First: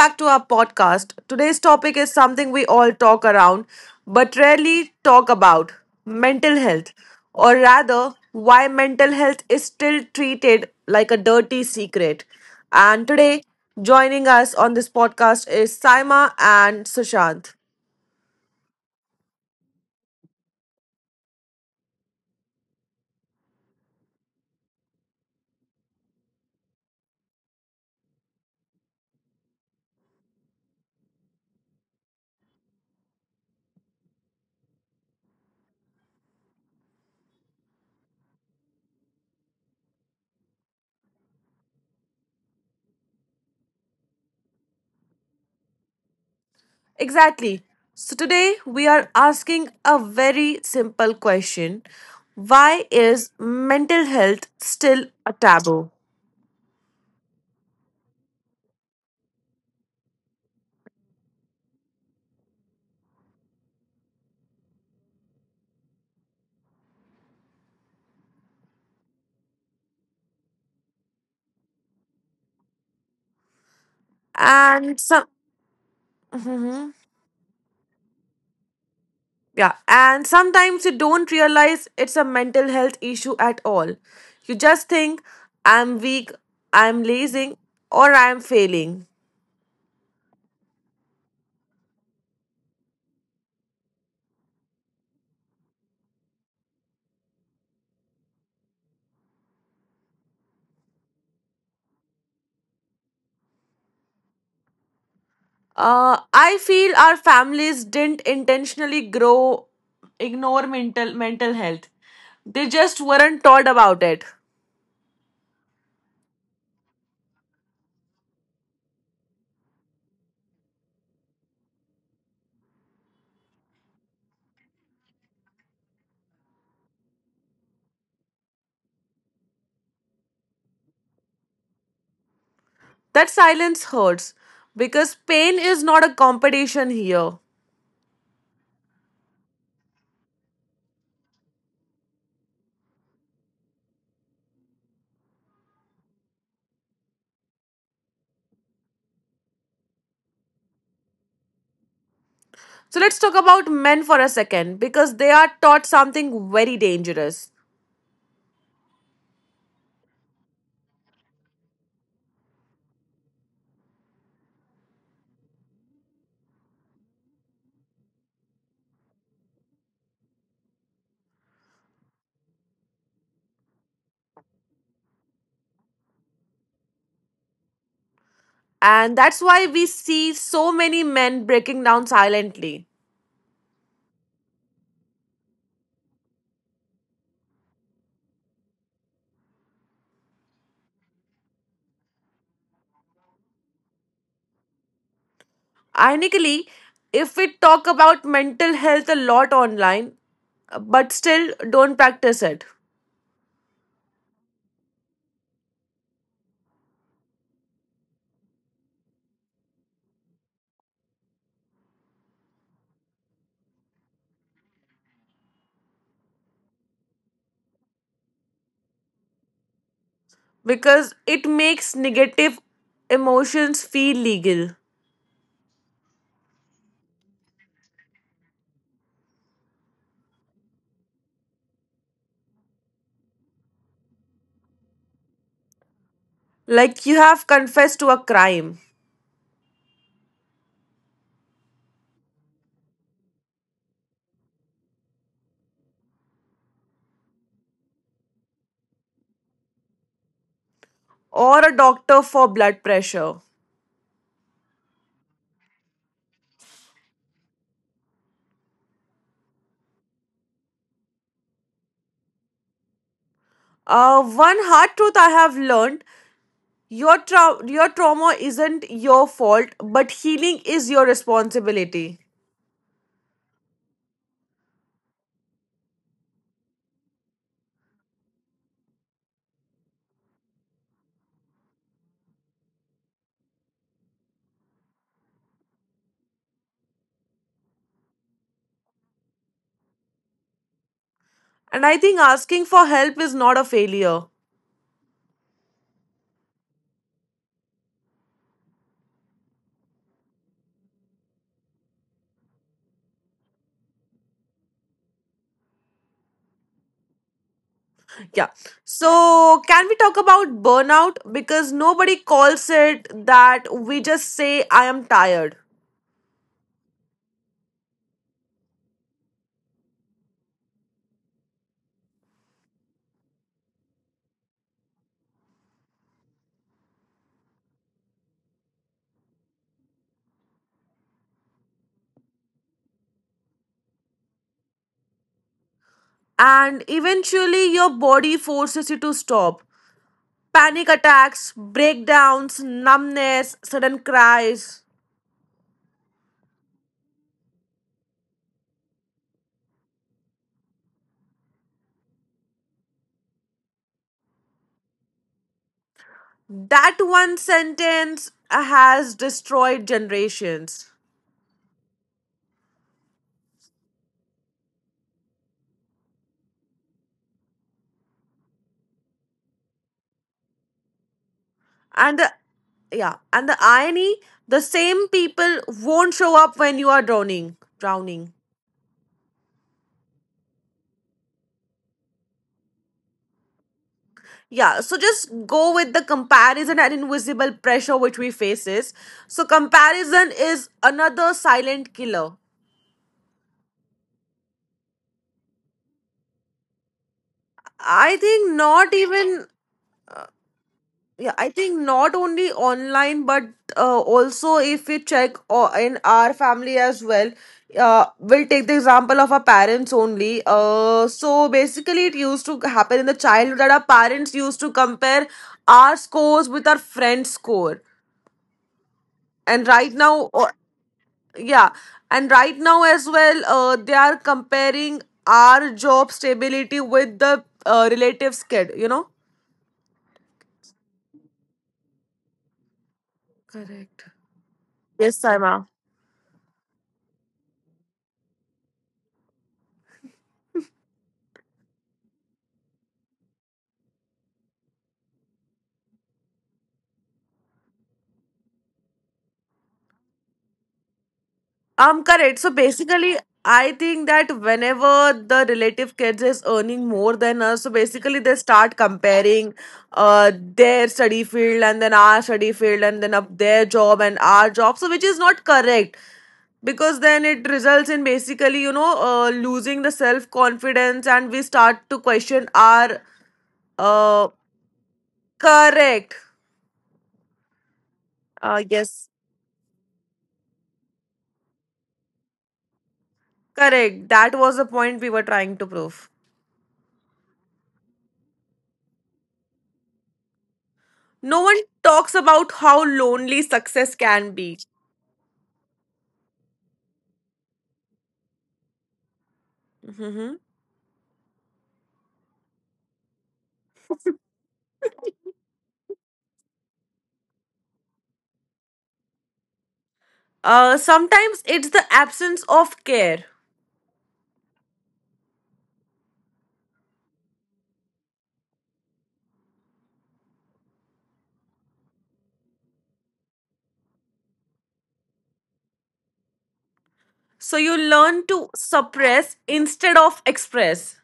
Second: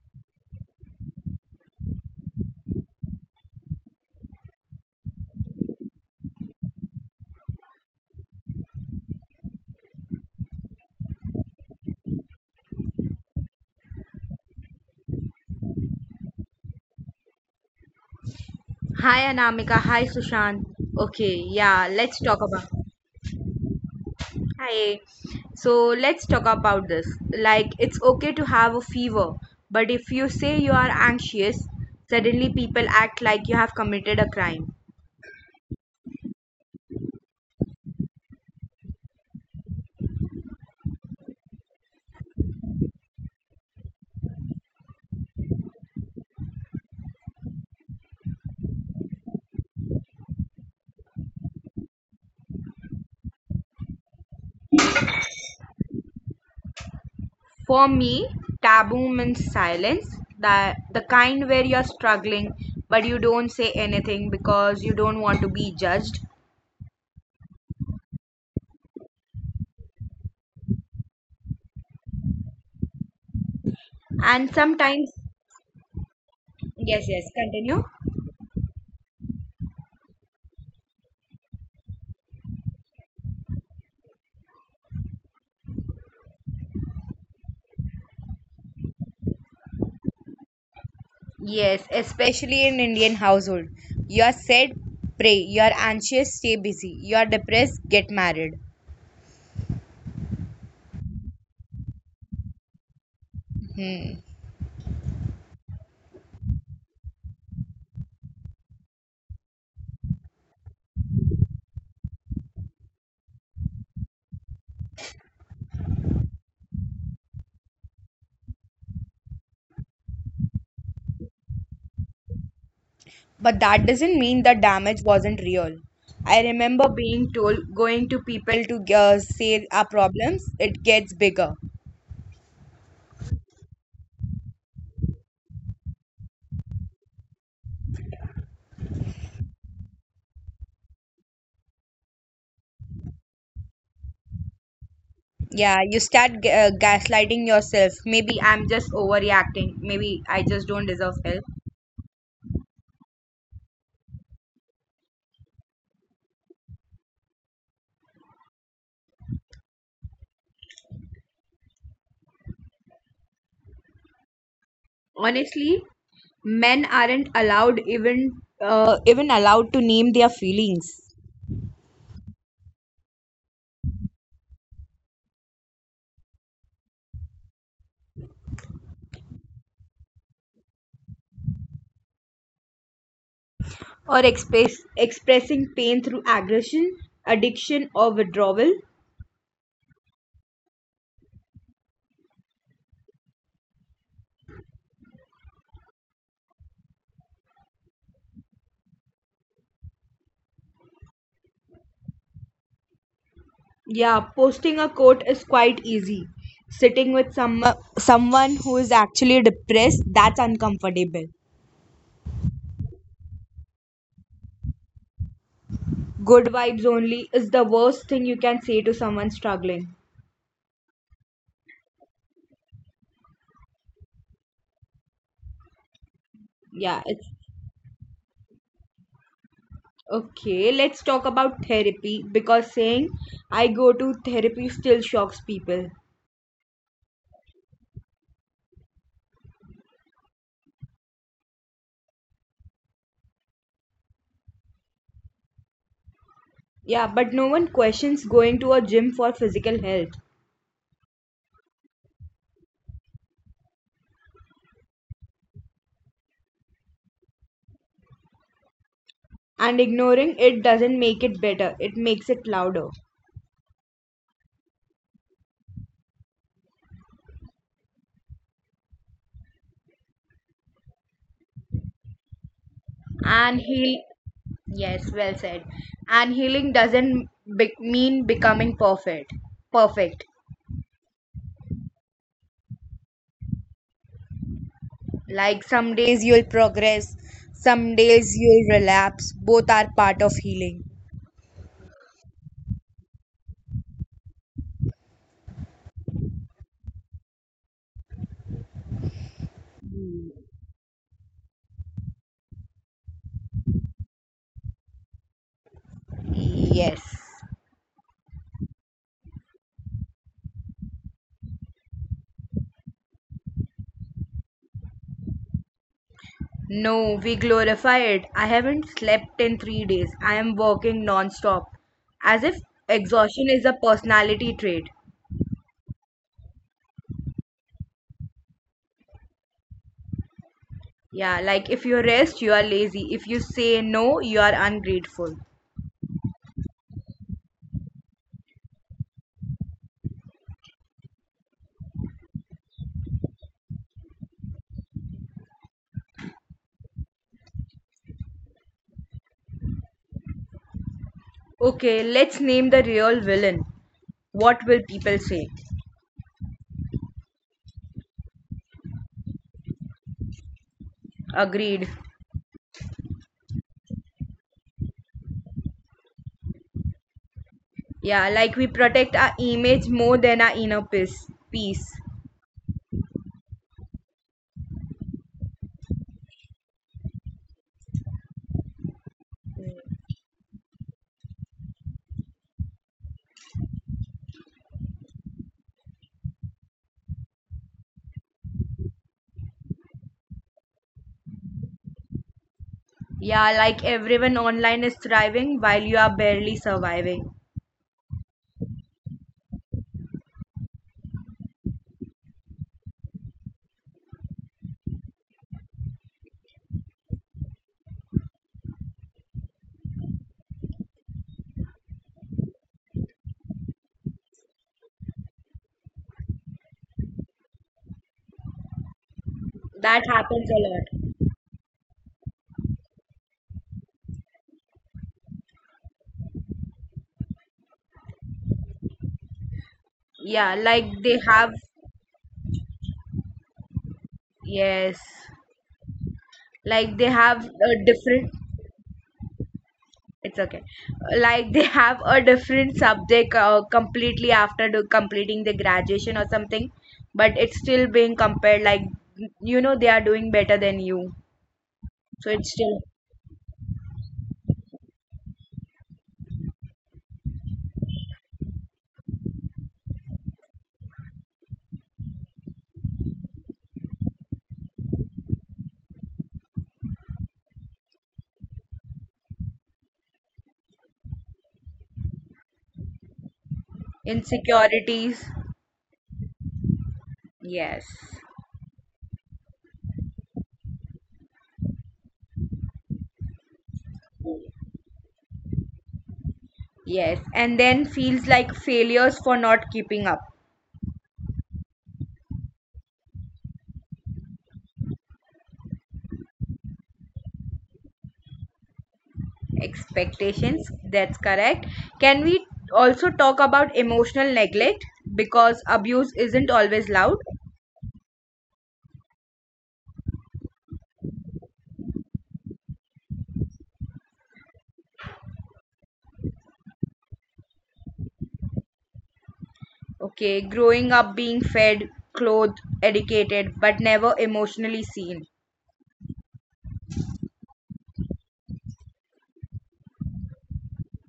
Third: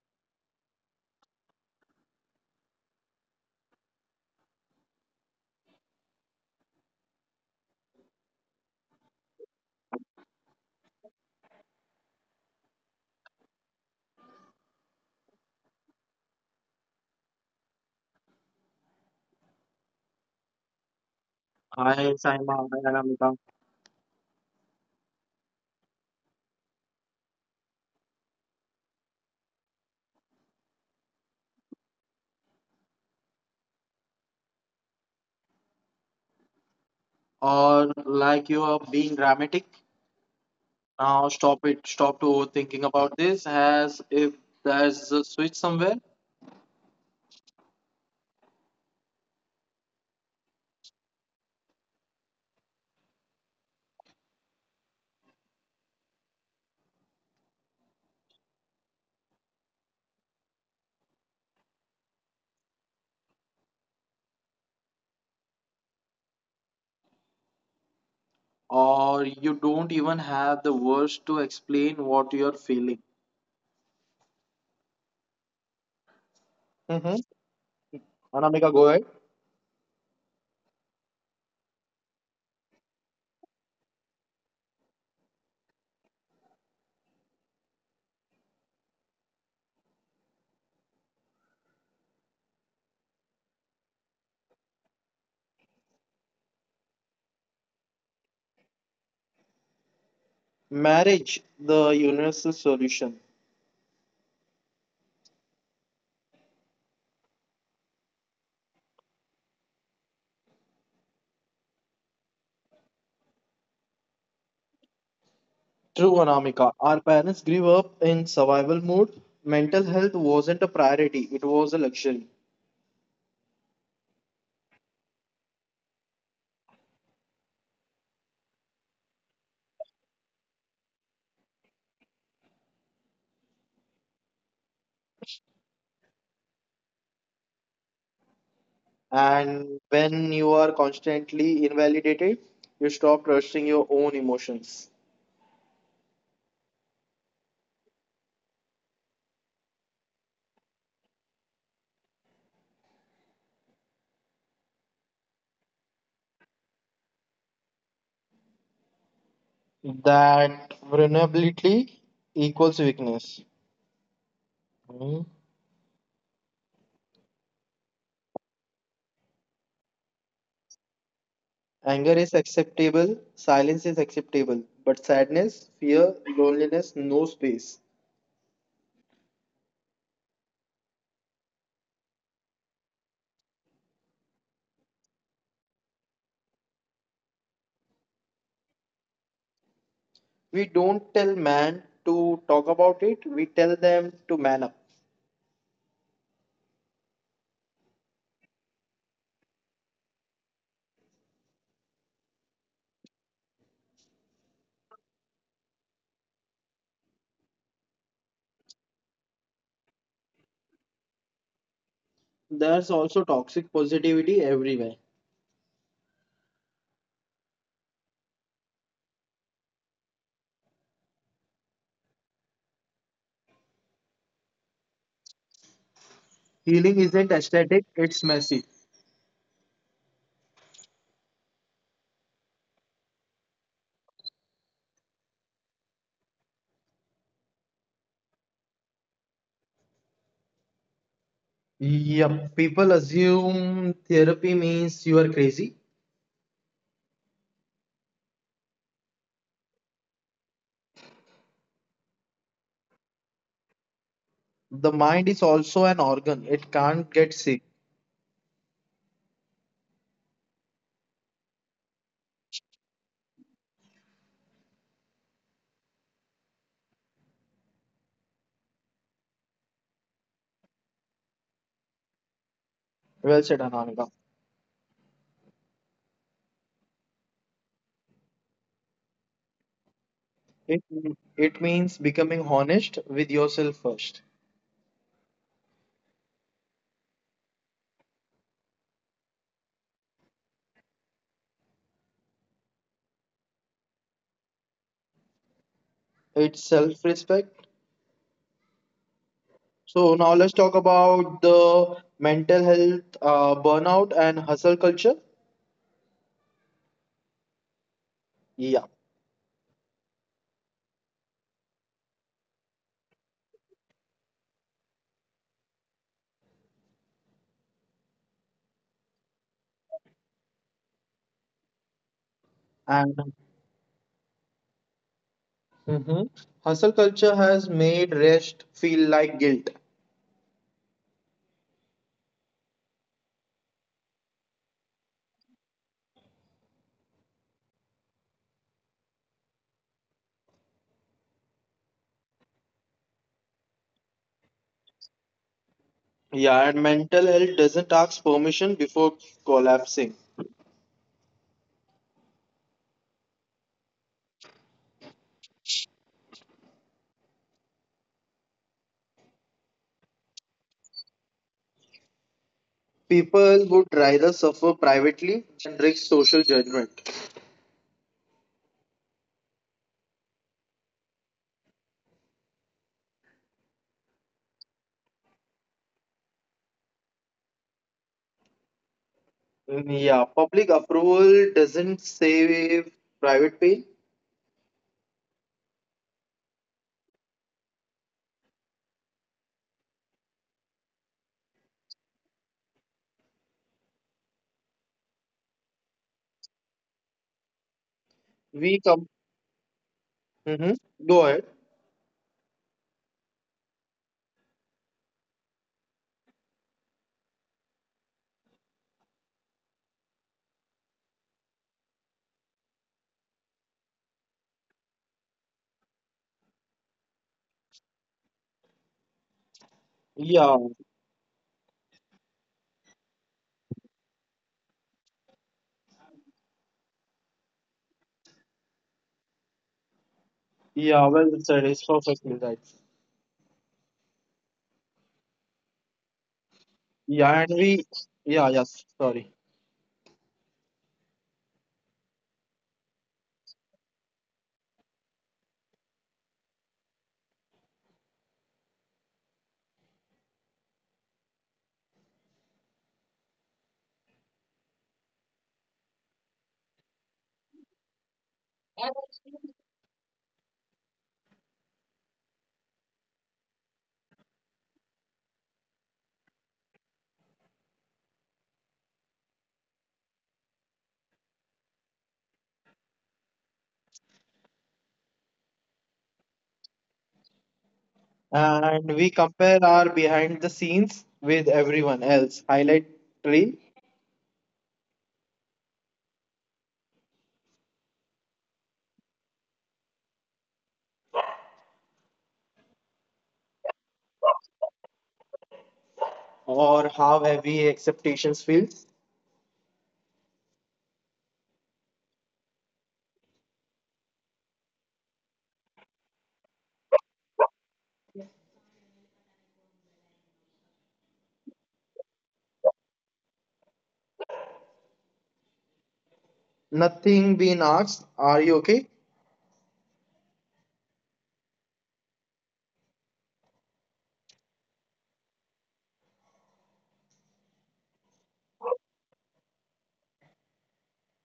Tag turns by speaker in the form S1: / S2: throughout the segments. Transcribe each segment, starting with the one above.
S1: back to our podcast. Today's topic is something we all talk around but rarely talk about mental health, or rather, why mental health is still treated like a dirty secret. And today, joining us on this podcast is Saima and Sushant.
S2: Hi Anamika, hi Sushant. Okay, yeah,
S3: Hi,
S2: let's talk
S3: Saima,
S2: about.
S3: hi, Anamika.
S2: Hi. So let's talk about this. Like it's okay to have a fever, but if you say you are anxious, suddenly people act like you have committed a crime.
S3: Or like you are being dramatic. Now stop it. Stop to overthinking about this as if there's a switch somewhere,
S1: Exactly. So, today we are asking a very simple question. Why is mental health still a taboo?
S2: For me, taboo means silence, that the kind where you're struggling but you don't say anything because you don't want to be judged.
S3: or you don't even have the words to explain what you're feeling.
S2: And
S1: And
S2: sometimes,
S1: some hmm.
S2: yes, yes, continue.
S3: Anamika, right?
S1: Yeah, and sometimes you don't realize it's a mental health issue at all. You just think, I'm weak, I'm lazy, or I'm failing.
S2: Yes, especially in Indian household. You are sad, pray. You are anxious, stay busy. You are depressed, get married.
S3: Marriage, the universal solution.
S2: Hmm.
S1: I feel our families didn't intentionally grow, ignore mental health. They just weren't taught about it.
S3: True, Anamika. Our parents grew up in survival mode. Mental health wasn't a priority, it was a luxury.
S2: But that doesn't mean the damage wasn't real. I remember being told going to people to say our problems, it gets bigger.
S1: That silence hurts because pain is not a competition here.
S3: And when you are constantly invalidated, you stop trusting your own emotions.
S2: Yeah, you start gaslighting yourself. Maybe I'm just overreacting. Maybe I just don't deserve help.
S1: So let's talk about men for a second because they are taught something very dangerous.
S3: That vulnerability equals weakness. Hmm.
S2: Honestly, men aren't allowed even even allowed to name their feelings.
S3: Anger is acceptable, silence is acceptable, but sadness, fear, loneliness, no space.
S1: And that's why we see so many men breaking down silently.
S2: Or expressing pain through aggression, addiction, or withdrawal.
S3: We don't tell man to talk about it, we tell them to man up.
S1: Ironically, if we talk about mental health a lot online, but still don't practice it
S2: Yeah, posting a quote is quite easy. Sitting with someone who is actually depressed, that's uncomfortable.
S3: There's also toxic positivity everywhere.
S2: Good vibes only is the worst thing you can say to someone struggling.
S1: because it makes negative emotions feel legal.
S3: Healing
S2: Yeah,
S3: isn't
S2: it's
S3: aesthetic, it's messy.
S2: okay. Let's talk about therapy because saying I go to therapy still shocks people.
S1: Like you have confessed to a crime
S3: Yep, people assume therapy means you are crazy.
S2: Yeah, but no one questions going to a gym for physical health.
S1: or a doctor for blood pressure.
S3: The mind is also an organ. It can't get sick.
S2: And ignoring it doesn't make it better, it makes it louder.
S1: One hard truth I have learned, your trauma isn't your fault, but healing is your responsibility.
S3: Well said,
S2: And heal
S3: Anamika.
S2: Yes, well said. And healing doesn't mean becoming perfect.
S3: It, it means becoming honest with yourself first.
S2: Like some days you'll progress, some days you'll relapse. Both are part of healing.
S1: And I think asking for help is not a failure.
S3: It's self-respect. So now let's talk about the mental health, burnout and hustle culture.
S2: Yes.
S1: Yeah.
S3: Yeah.
S1: So, can we talk about burnout? Because nobody calls it that. We just say, I am tired.
S2: No, we glorify it. I haven't slept in 3 days. I am working non-stop as if
S3: And
S2: exhaustion is a personality trait.
S3: mhm. Hustle culture has made rest feel like guilt.
S2: Yeah, like if you rest, you are lazy. If you say no, you are ungrateful.
S1: And eventually, your body forces you to stop. Panic attacks, breakdowns, numbness, sudden cries.
S3: Yeah, and mental health doesn't ask permission before collapsing.
S2: Okay, let's name the real villain. What will people say?
S1: That one sentence has destroyed generations.
S2: Agreed.
S3: People would rather suffer privately than risk social judgment.
S2: Yeah, like we protect our image more than our inner peace.
S1: And the yeah and the irony, the same people won't show up when you are drowning.
S3: Mm, yeah, public approval doesn't save private pain.
S1: Yeah, so just go with the comparison and invisible pressure which we faces. So comparison is another silent killer.
S2: Yeah, like everyone online is thriving while you are barely surviving.
S1: I think
S3: We come.
S1: not even.
S3: Hmm. Go ahead.
S1: Yeah, I think not only online but also if we check in our family as well. We'll take the example of our parents only. So basically, it used to happen in the childhood that our parents used to compare our scores with our friends' score and right
S2: That
S1: now
S3: Yeah,
S2: happens a lot.
S1: yeah and right now as well they are comparing our job stability with the relatives kid, you know.
S2: Yeah, like
S3: yeah, well
S2: they
S3: said.
S2: have,
S3: It's perfectly right.
S1: Correct,
S2: yes,
S1: yes Saima.
S2: like they
S3: Yeah, and
S2: have a different,
S3: yeah, yes, sorry.
S2: it's okay, like they have a different subject, completely after completing the graduation or something, but it's still being compared, like they are doing better than you. So
S1: Correct,
S2: it's
S1: so
S2: still
S1: basically I think that whenever the relative kids is earning more than us so basically they start comparing their study field and then our study field and then up their job and our job, so which is not correct because then it results in basically you know losing the self confidence and we start to question our uh,
S2: insecurities.
S1: correct.
S2: Yes,
S3: And we
S1: Yes,
S3: compare our behind the scenes with everyone else, highlight reel
S1: correct, that was the point we were trying to prove.
S2: yes. And then feels like failures for not keeping up.
S1: No one talks about how lonely success can be.
S3: or how heavy expectations feel.
S1: Mhm.
S2: Expectations, that's correct. Can we also talk about emotional neglect because abuse isn't always loud?
S1: Sometimes it's the absence of care,
S3: Nothing being asked, are you okay?
S2: Okay, growing up being fed, clothed, educated, but never emotionally seen.
S1: so you learn to suppress instead of express.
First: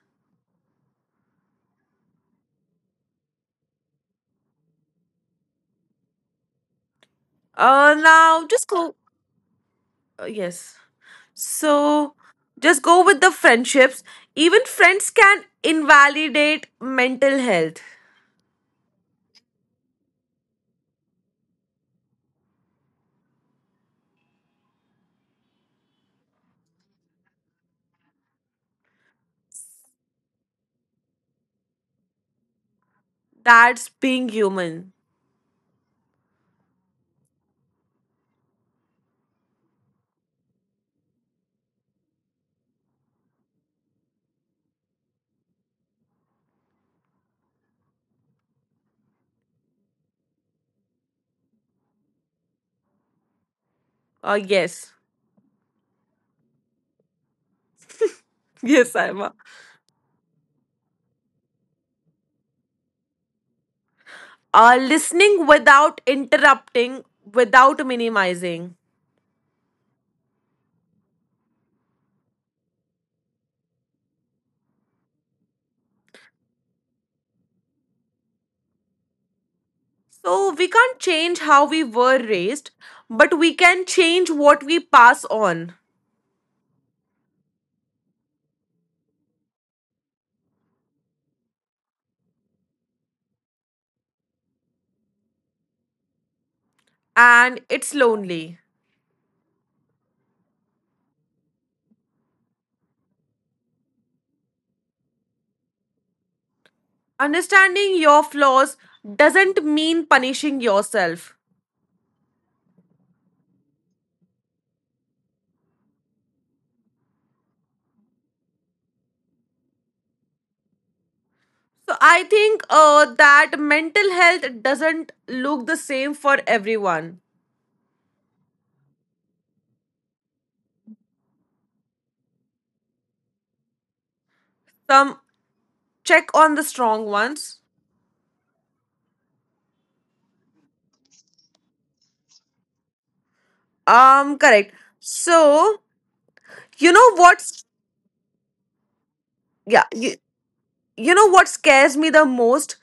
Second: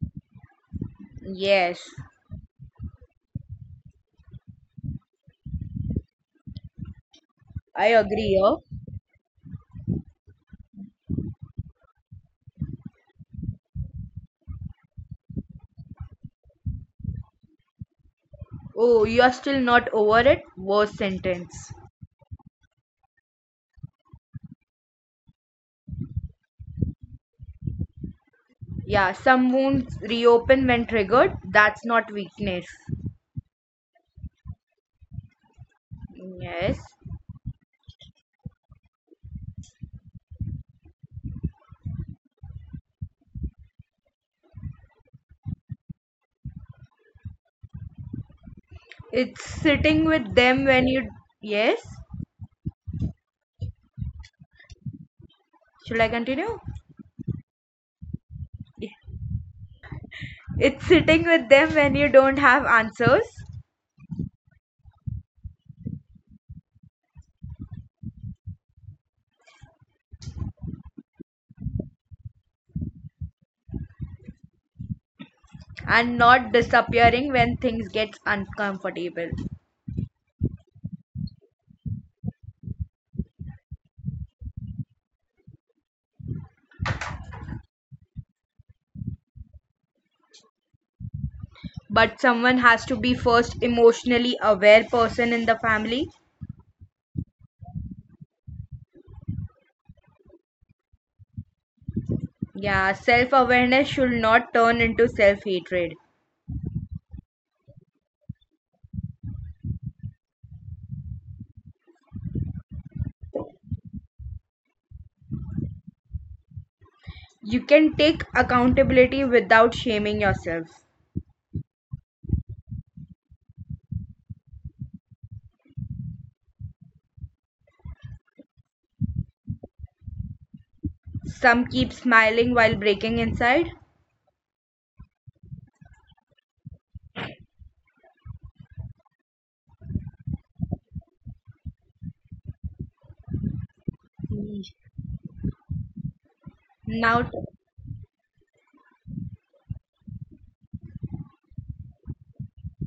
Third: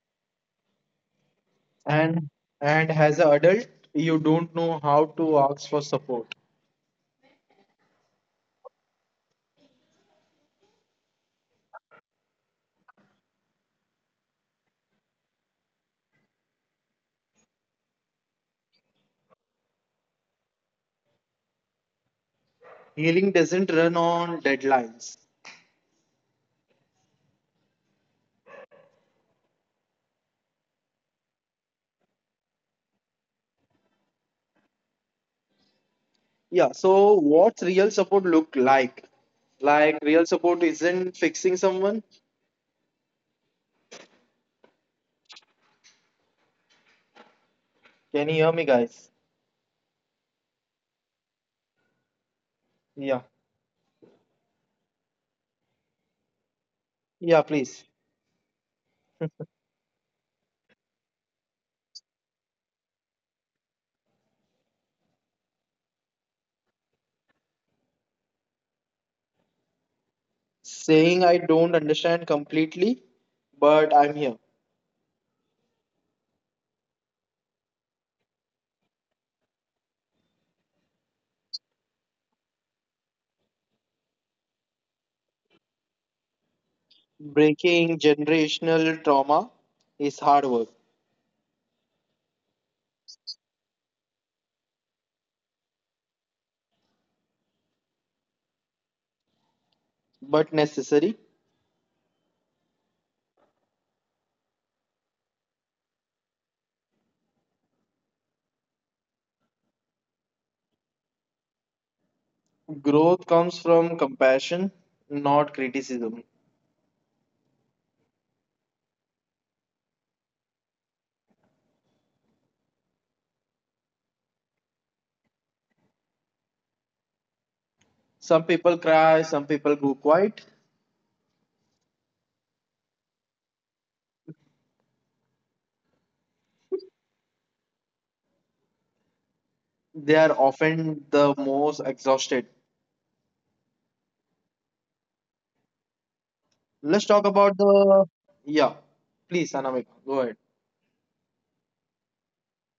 S2: Yes,
S3: And and as an adult, you don't know how to ask for support.
S2: I agree.
S1: Now
S2: Huh?
S1: just go yes. So just go with the friendships. Even friends can invalidate mental health.
S2: Oh, you are still not over it? Worst sentence.
S3: Healing doesn't run on deadlines.
S2: Yeah, some wounds reopen when triggered. That's not weakness.
S1: That's being human.
S2: Yes.
S3: Yeah, so what's real support look like? Like real support isn't fixing someone.
S2: It's sitting with them when
S3: Can you
S2: you.
S3: hear me guys?
S2: Yes?
S1: Yes.
S3: Yeah.
S2: Should I continue?
S1: Yes, Ima.
S3: Yeah, please.
S2: It's sitting with them when you don't have answers
S1: Listening without interrupting, without minimizing.
S3: Saying I don't understand completely, but I'm here.
S2: and not disappearing when things get uncomfortable.
S1: So we can't change how we were raised, but we can change what we pass on.
S3: Breaking generational trauma is hard work,
S2: But someone has to be first emotionally aware person in the family.
S1: And it's lonely.
S3: but necessary.
S2: Yeah, self awareness should not turn into self hatred.
S1: Understanding your flaws doesn't mean punishing yourself.
S3: Growth comes from compassion, not criticism.
S2: You can take accountability without shaming yourself.
S1: So I think that mental health doesn't look the same for everyone.
S3: Some people cry, some people go quiet.
S2: Some keep smiling while breaking inside.
S1: Some check on the strong ones.
S3: They are often the most exhausted.
S1: Correct. So you
S3: Let's
S1: know
S2: Now.
S3: talk about
S1: what's
S3: the. Yeah, please,
S1: yeah
S3: Anamika,
S1: you,
S3: go ahead.
S1: you know what scares me the most?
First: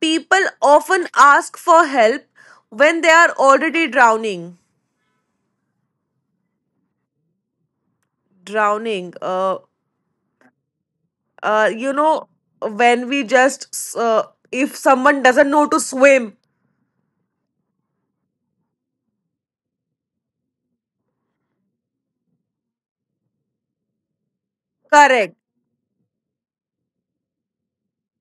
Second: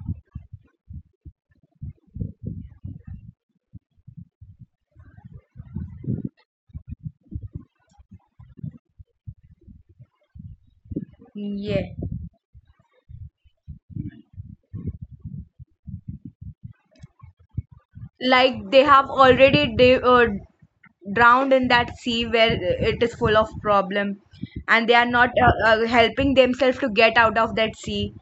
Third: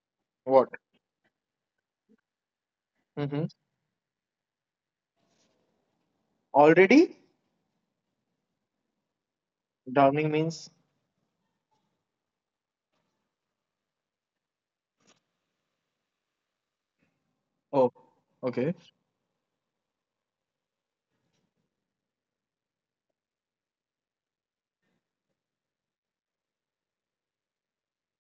S1: People
S3: What?
S1: often ask for help when they are
S3: Mm-hmm.
S1: already drowning.
S3: Already?
S1: Drowning.
S3: Drowning means.
S2: Yeah,
S1: You know, when we just uh, if someone doesn't know to swim.
S3: Oh,
S2: like
S3: okay.
S2: they have already they drowned in that sea where it is full of problem, and they are not
S1: Correct.
S2: helping themselves to get out of that sea,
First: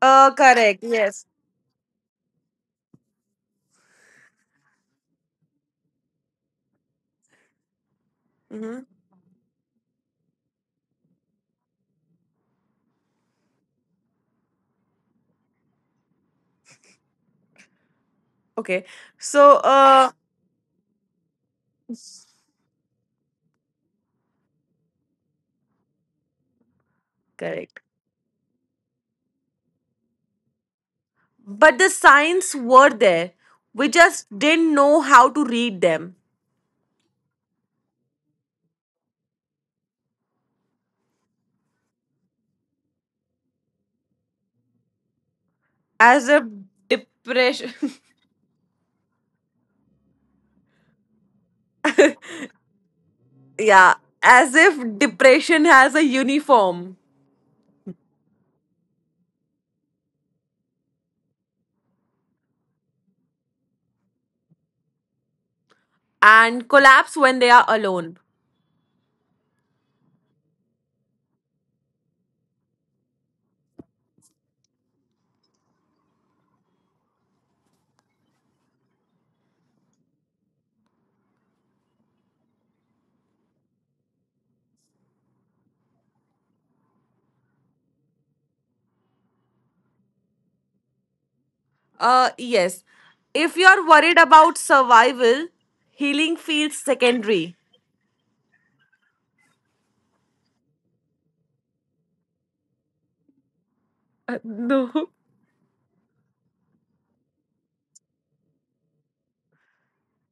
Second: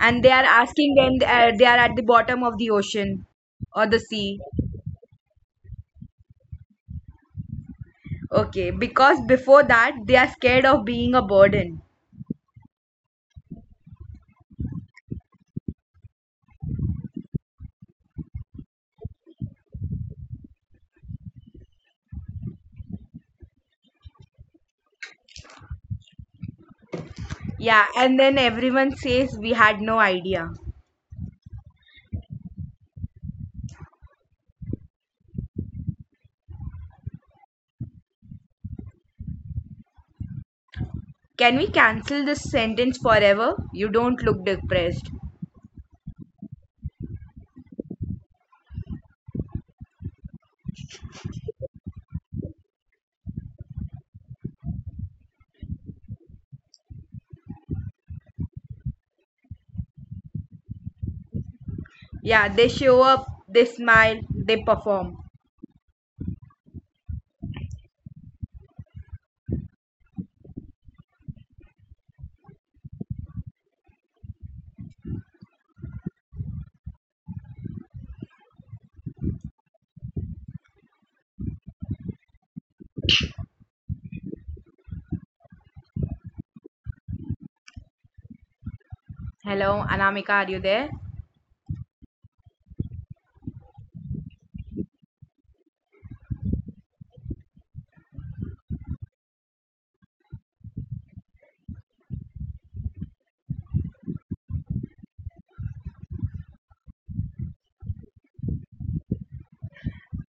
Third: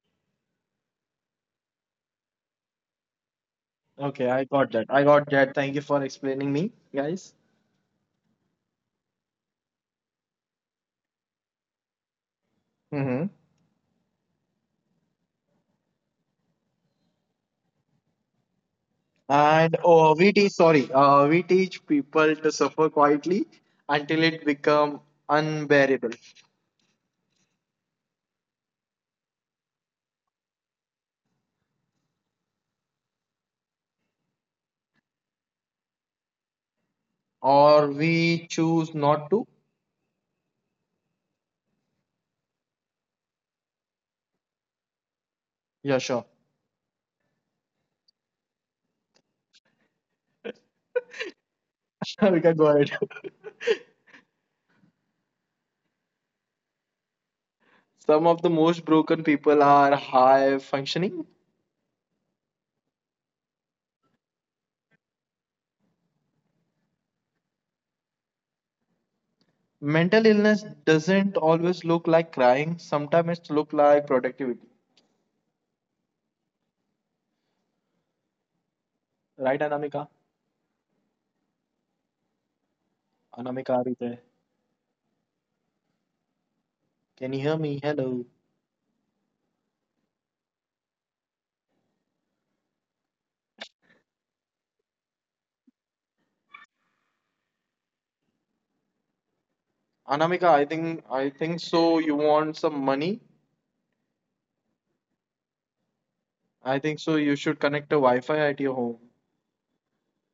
S2: and they are
S1: Correct.
S2: asking when
S1: Yes.
S2: they are at the bottom of the ocean or the
S3: Okay,
S2: sea.
S3: I got that. I got that. Thank you for explaining me, guys.
S2: Okay,
S1: Mhm.
S2: because before that they are scared of being a burden.
S3: Mm-hmm.
S1: Okay. So,
S3: And oh, we teach, sorry, we teach people to suffer quietly until it become unbearable.
S1: correct.
S2: Yeah, and then everyone says we had no idea.
S1: But the signs were there. We just didn't know how to read them.
S3: Or we choose not to.
S2: Can we cancel this sentence forever? You don't look depressed.
S3: Yeah, sure.
S1: As if. Depression.
S3: We can go ahead.
S1: Yeah, as if depression has a uniform
S3: Some of the most broken people are high functioning.
S2: Yeah, they show up, they smile, they perform.
S1: and collapse when they are alone.
S3: Mental illness doesn't always look like crying. Sometimes it look like productivity. Right, Anamika? Anamika, are you there? Can you hear me? Hello.
S2: Hello, Anamika, are you there?
S1: Yes. If you're worried about survival, healing feels secondary.
S3: Anamika, I think so. You want some money?
S1: No.
S3: I think so. You should connect a Wi-Fi at your home.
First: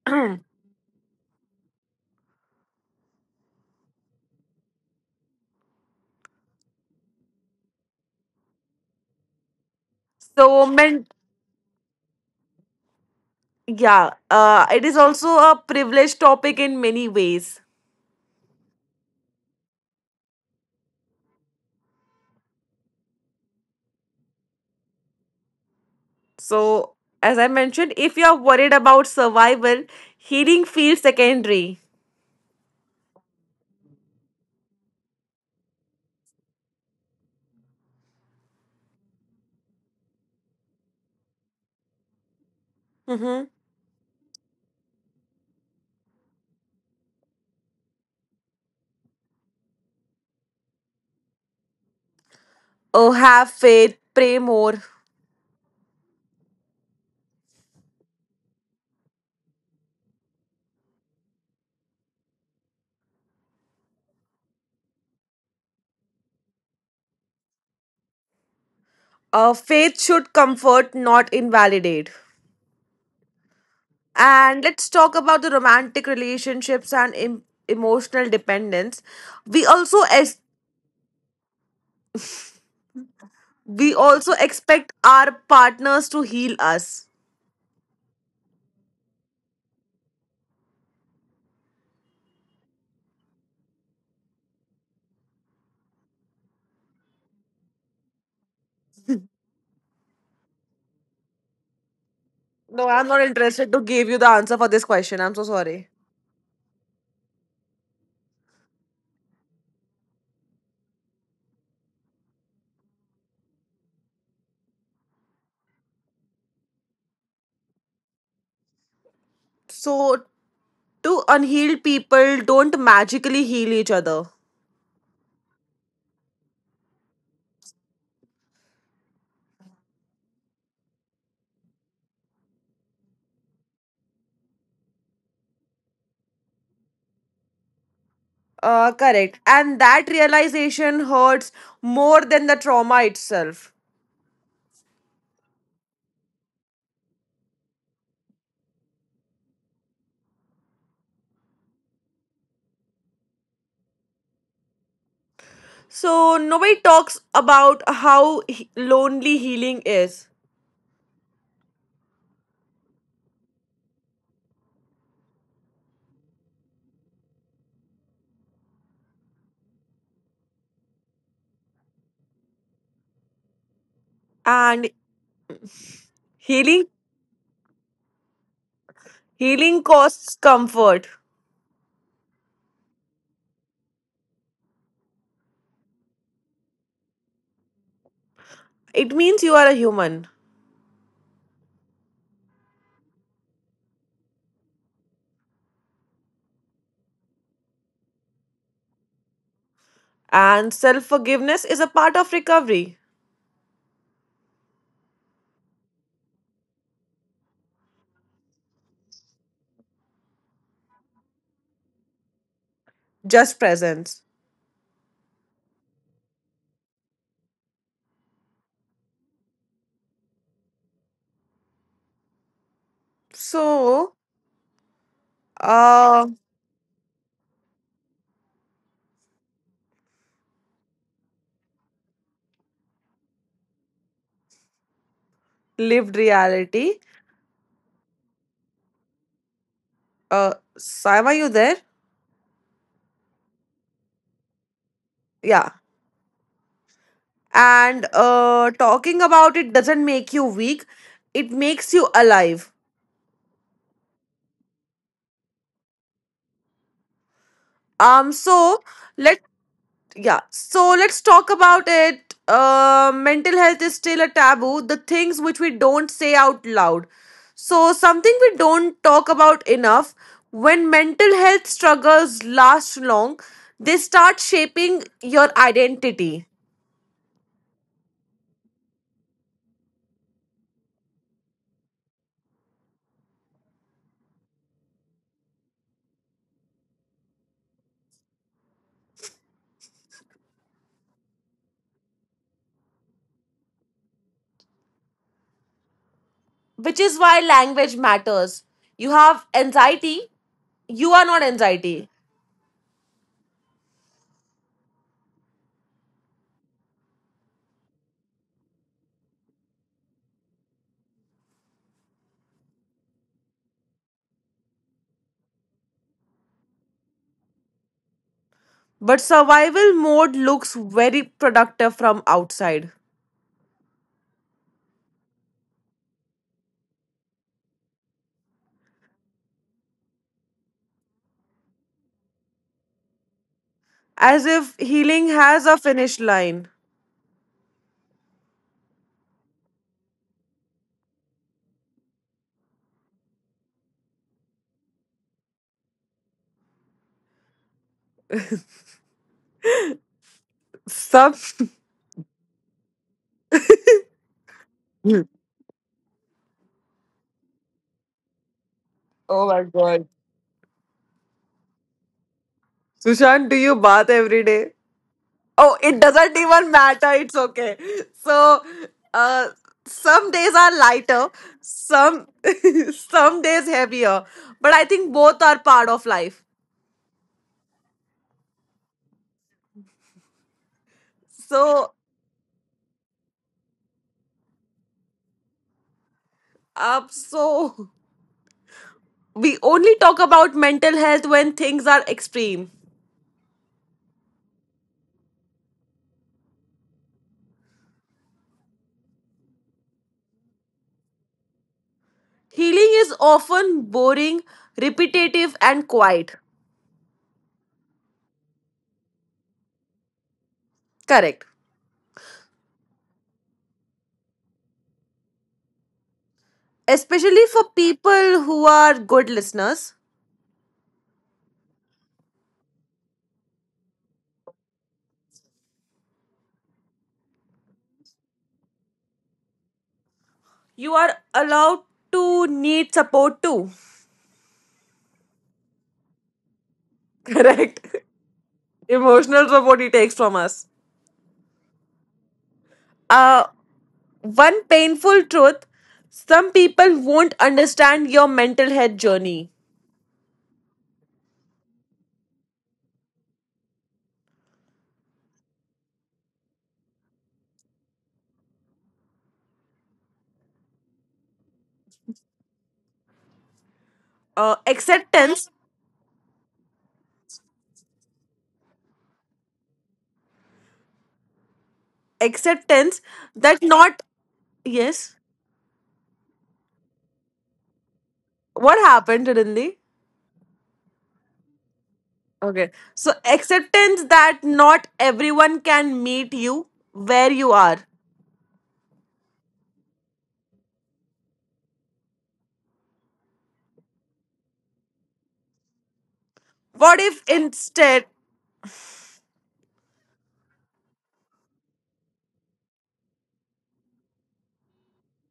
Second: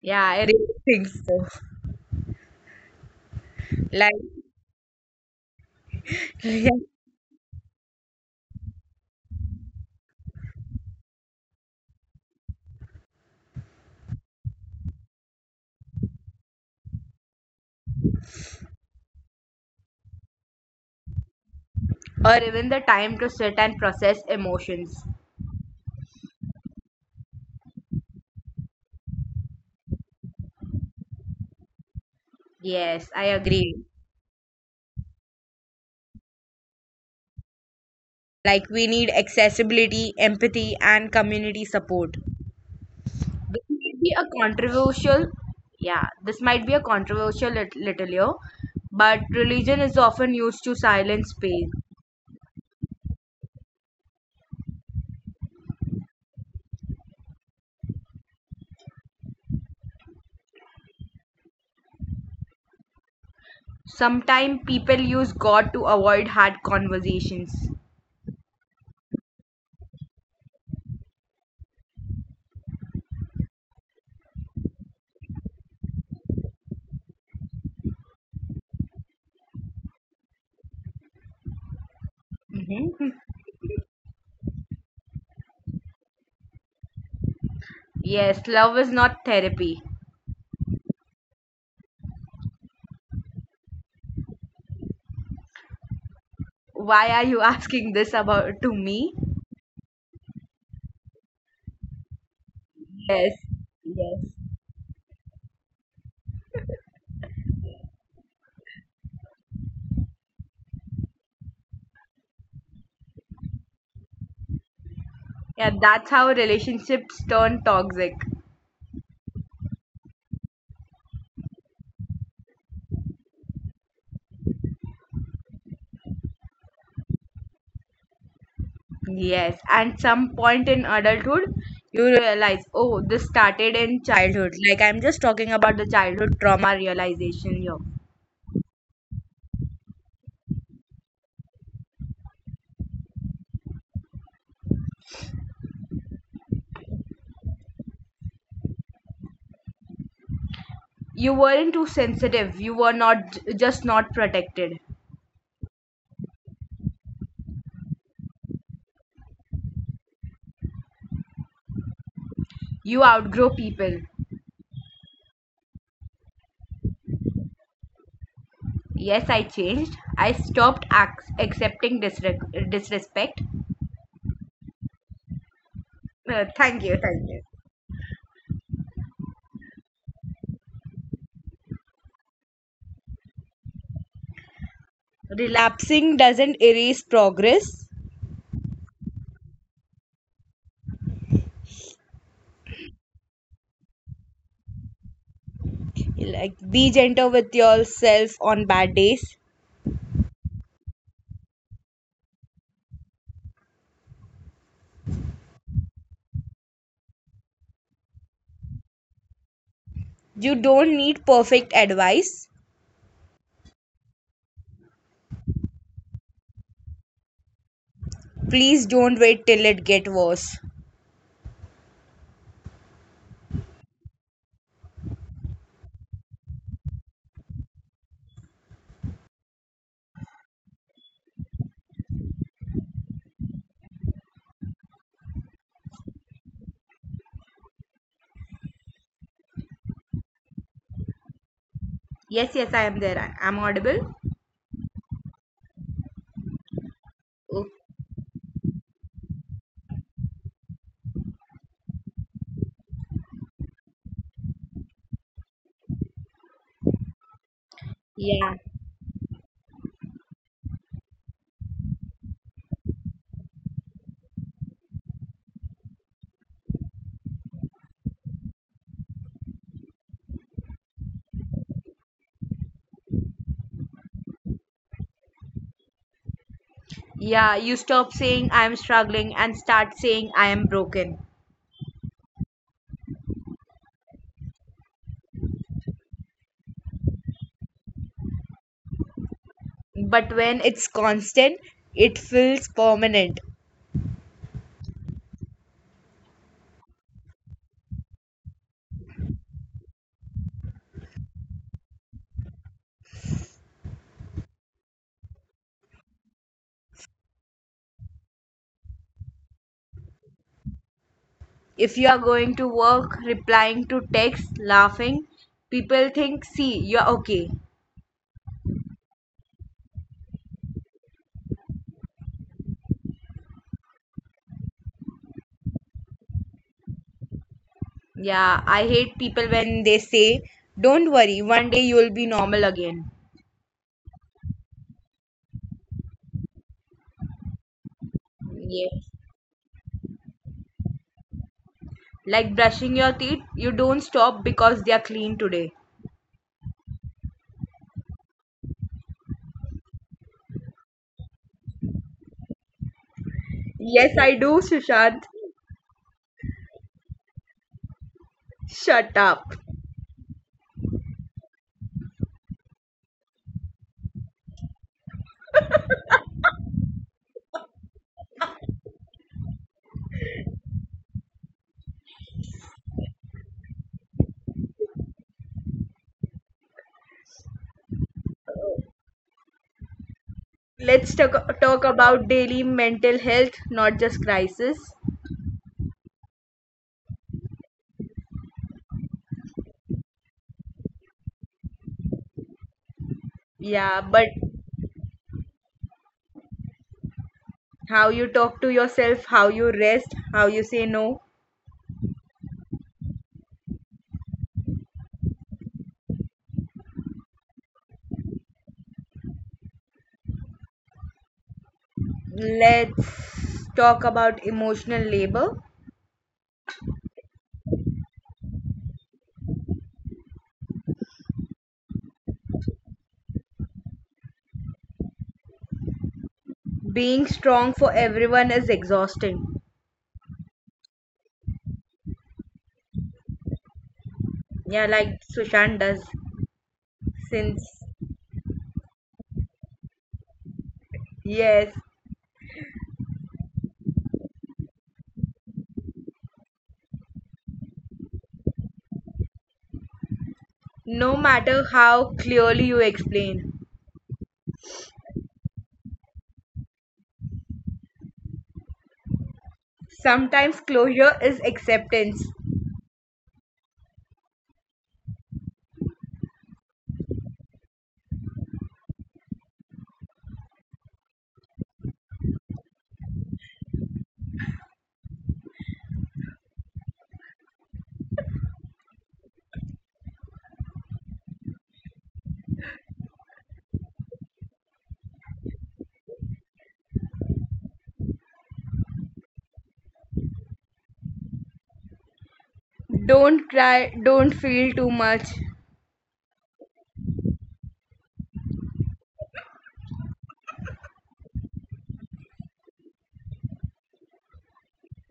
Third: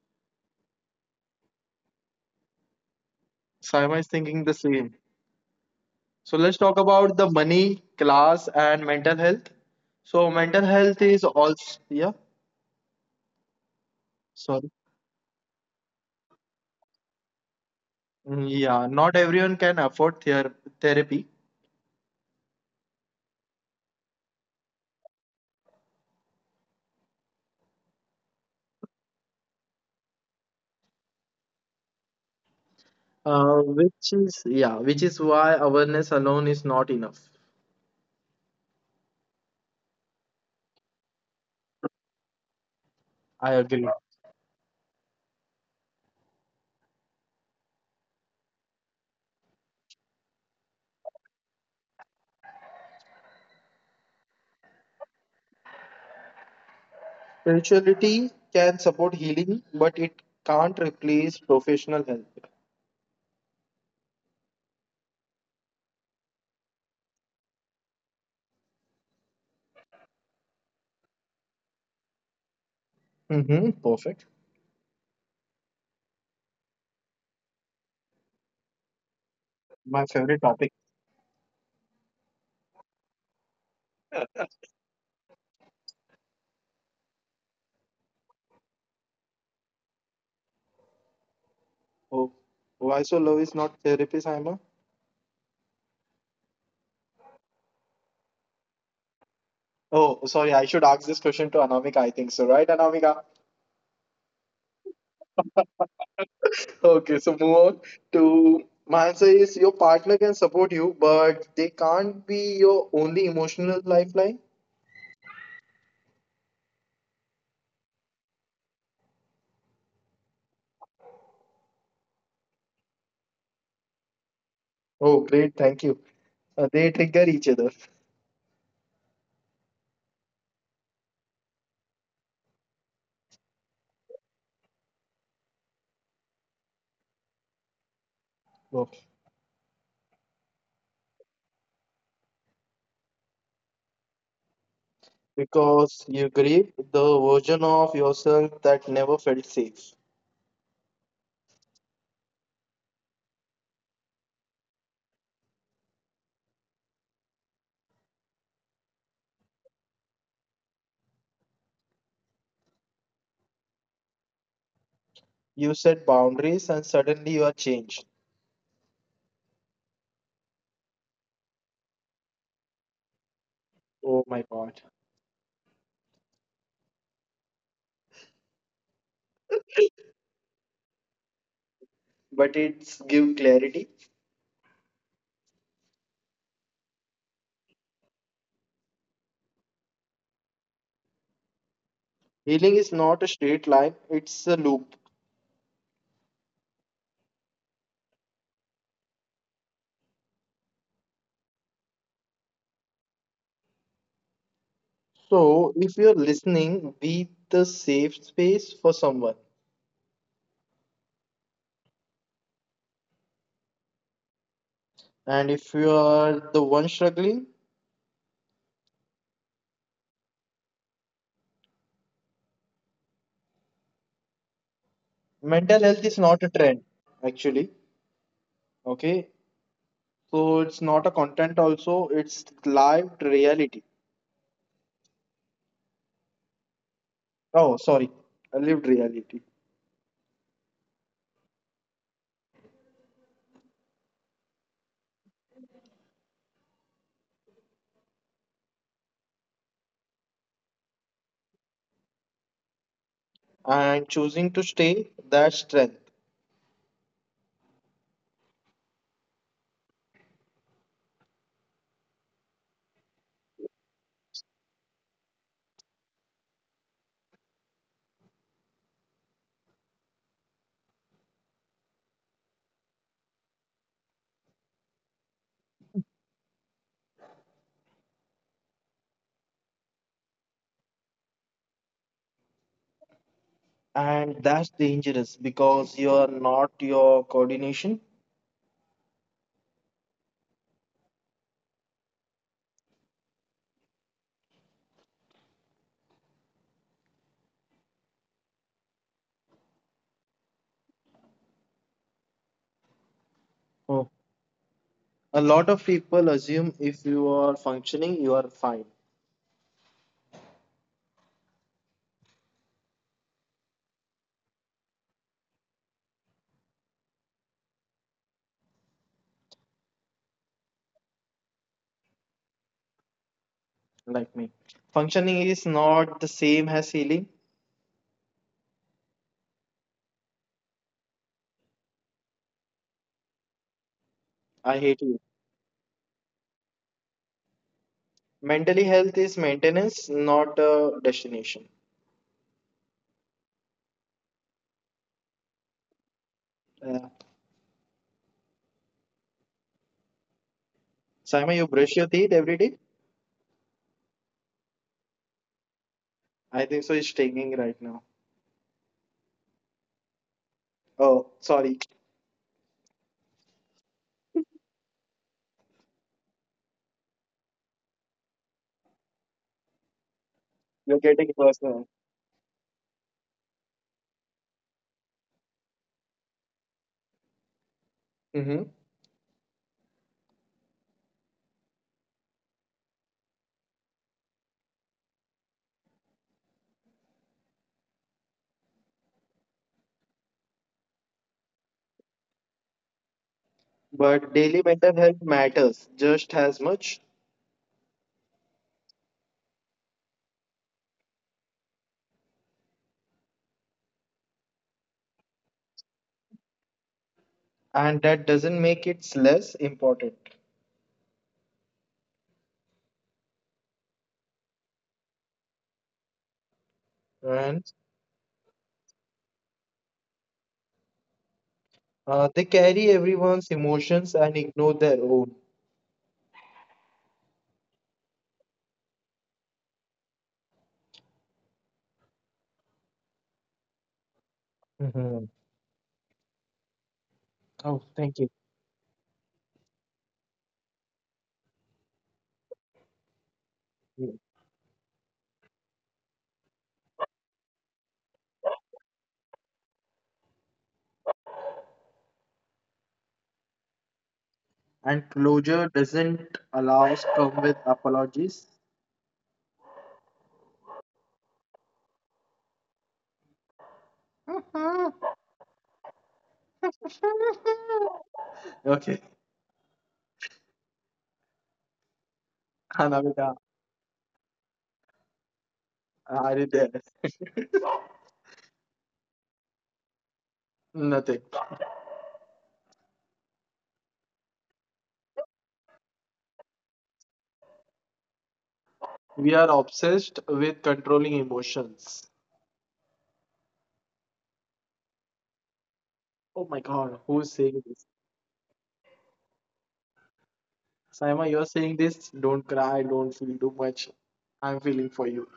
S2: Yeah, I really think so.
S3: Saima is
S2: Like
S3: thinking the same. So let's
S2: yeah.
S3: talk about the money, class, and mental health. So mental
S1: So,
S3: health
S1: men,
S3: is also yeah.
S1: yeah, it is also a privileged topic in many ways.
S3: Mm, yeah, not everyone can afford therapy,
S2: Or even the time to sit and process emotions.
S1: So, as I mentioned, if you are worried about survival, healing feels secondary.
S2: Yes, I agree.
S3: which is yeah, which is why awareness alone is not enough.
S2: Like we need accessibility, empathy, and community support.
S3: I
S1: Mm-hmm.
S2: this
S3: agree.
S2: might be a controversial yeah this might be a controversial little here, but religion is often used to silence pain.
S1: Oh, have faith, pray more.
S3: Spirituality can support healing, but it can't replace professional help.
S2: Sometimes people use God to avoid hard conversations.
S1: Faith should comfort, not invalidate.
S3: Mm-hmm. Perfect.
S1: And let's talk about the romantic relationships and emotional dependence. We
S3: My
S1: also ex-
S3: favorite topic.
S2: Hmm.
S1: we also expect our partners to heal us.
S2: Yes, love is not therapy.
S3: Oh, why so low is not therapy, Saima?
S2: Why are you asking this about to me?
S3: Oh, sorry, I should ask this question to Anamika. I think so, right,
S1: No, I'm not
S3: Anamika?
S2: Yes,
S1: interested to give you the
S2: yes.
S1: answer for this question. I'm so sorry.
S3: Okay, so move on to my answer is your partner can support you, but they can't be your only emotional lifeline.
S2: Yeah, that's how relationships turn toxic.
S1: So, two unhealed people don't magically heal each other.
S3: Oh, great, thank you. They trigger each other.
S2: Yes, and some point in adulthood, you realize, oh, this started in childhood. Like I'm just talking about the childhood trauma realization here.
S3: Oh,
S1: Correct. And that realization hurts more than the trauma itself.
S3: because you grieve the version of yourself that never felt safe.
S2: You weren't too sensitive. You were not just not protected.
S1: So, nobody talks about how lonely healing is.
S2: You outgrow people.
S3: You set boundaries and suddenly you are changed.
S2: Yes, I changed. I stopped accepting disrespect.
S3: Oh my God.
S1: And
S2: Thank you,
S1: healing
S2: thank you.
S1: healing costs comfort.
S3: But it's give clarity.
S2: Relapsing doesn't erase progress.
S1: It means you are a human.
S3: Healing is not a straight line, it's a loop.
S2: Like, be gentle with yourself on bad days.
S1: And self-forgiveness is a part of recovery,
S3: So if you're listening, be the safe space for someone.
S2: You don't need perfect advice.
S1: just presence.
S3: And if you are the one struggling,
S2: Please don't wait till it get worse.
S1: So,
S3: mental health is
S1: uh,
S3: not a trend, actually. Okay. So it's not a content, also, it's lived reality.
S1: lived reality.
S3: Oh, sorry, a lived reality.
S1: Sam, are you there?
S2: Yes, yes, I am there. I am audible.
S1: Yeah. and
S2: Oh,
S1: uh, talking about it doesn't make you weak, it makes you alive.
S3: And choosing to stay, that's strength.
S1: um so
S2: yeah.
S1: let yeah so let's talk about it. Mental health is still a taboo, the things which we don't say out loud, so something we don't talk about enough. When mental health struggles last long, they start shaping your identity,
S2: Yeah, you stop saying I am struggling and start saying I am broken.
S3: And that's dangerous because you are not your coordination.
S2: But when it's constant, it feels permanent.
S1: which is why language matters. You have anxiety, you are not anxiety.
S3: Oh. A lot of people assume if you are functioning, you are fine,
S2: If you are going to work, replying to texts, laughing, people think, see, you're okay.
S1: But survival mode looks very productive from outside,
S3: like me. Functioning is not the same as healing.
S2: Yeah, I hate people when they say, don't worry, one day you'll be normal again.
S1: as if
S3: I
S1: healing
S3: hate you.
S1: has a finish line.
S3: Mentally
S2: Yes.
S3: health is maintenance, not a destination.
S2: Like brushing your teeth, you don't stop because they are clean today.
S3: Uh,
S1: Some.
S3: Saima, you brush your teeth every day?
S2: Yes, I do, Sushant.
S3: I think so. It's taking right now.
S2: Shut up.
S1: God.
S3: Oh, sorry.
S1: Sushant, do you bath every day? Oh, it doesn't even matter. It's okay. So, uh, some days are
S3: You're
S1: lighter,
S3: getting personal.
S1: some some days heavier, but I think both are part of life.
S3: Mm-hmm.
S2: Let's
S1: So,
S2: talk about daily mental health, not just crisis.
S1: so we only talk about mental health when things are extreme.
S2: Yeah,
S3: But daily
S2: but
S3: mental health matters just as much,
S2: how you talk to yourself, how you rest, how you say no.
S1: Healing is often boring, repetitive, and quiet.
S3: and that doesn't make it less important.
S1: Correct.
S2: Let's talk about emotional labor.
S1: Especially
S3: And
S1: for people who are good listeners.
S3: they carry everyone's emotions and ignore their own.
S2: Being strong for everyone is exhausting.
S1: You are allowed to need support too.
S2: Yeah,
S3: Hmm.
S2: like Sushant does.
S3: Oh,
S2: Since,
S1: Correct.
S3: thank you.
S1: Emotional support he takes from us.
S2: yes,
S1: Uh,
S3: Yeah.
S1: One painful truth, some people won't understand your mental health journey.
S2: no matter how clearly you explain,
S3: And closure doesn't allow us come with apologies.
S2: sometimes closure is acceptance.
S1: Acceptance,
S3: Okay.
S1: acceptance
S3: Hanabita,
S1: that not Yes.
S3: are you there?
S1: What happened, Rindy?
S3: Nothing.
S1: Okay. So acceptance that not everyone can meet you where you are.
S3: We are obsessed with controlling emotions.
S2: Don't cry, don't feel too much.
S3: Oh my god,
S1: What if
S3: who's saying this?
S1: instead
S3: Saima, you're saying this? Don't cry, don't feel too much. I'm feeling for you.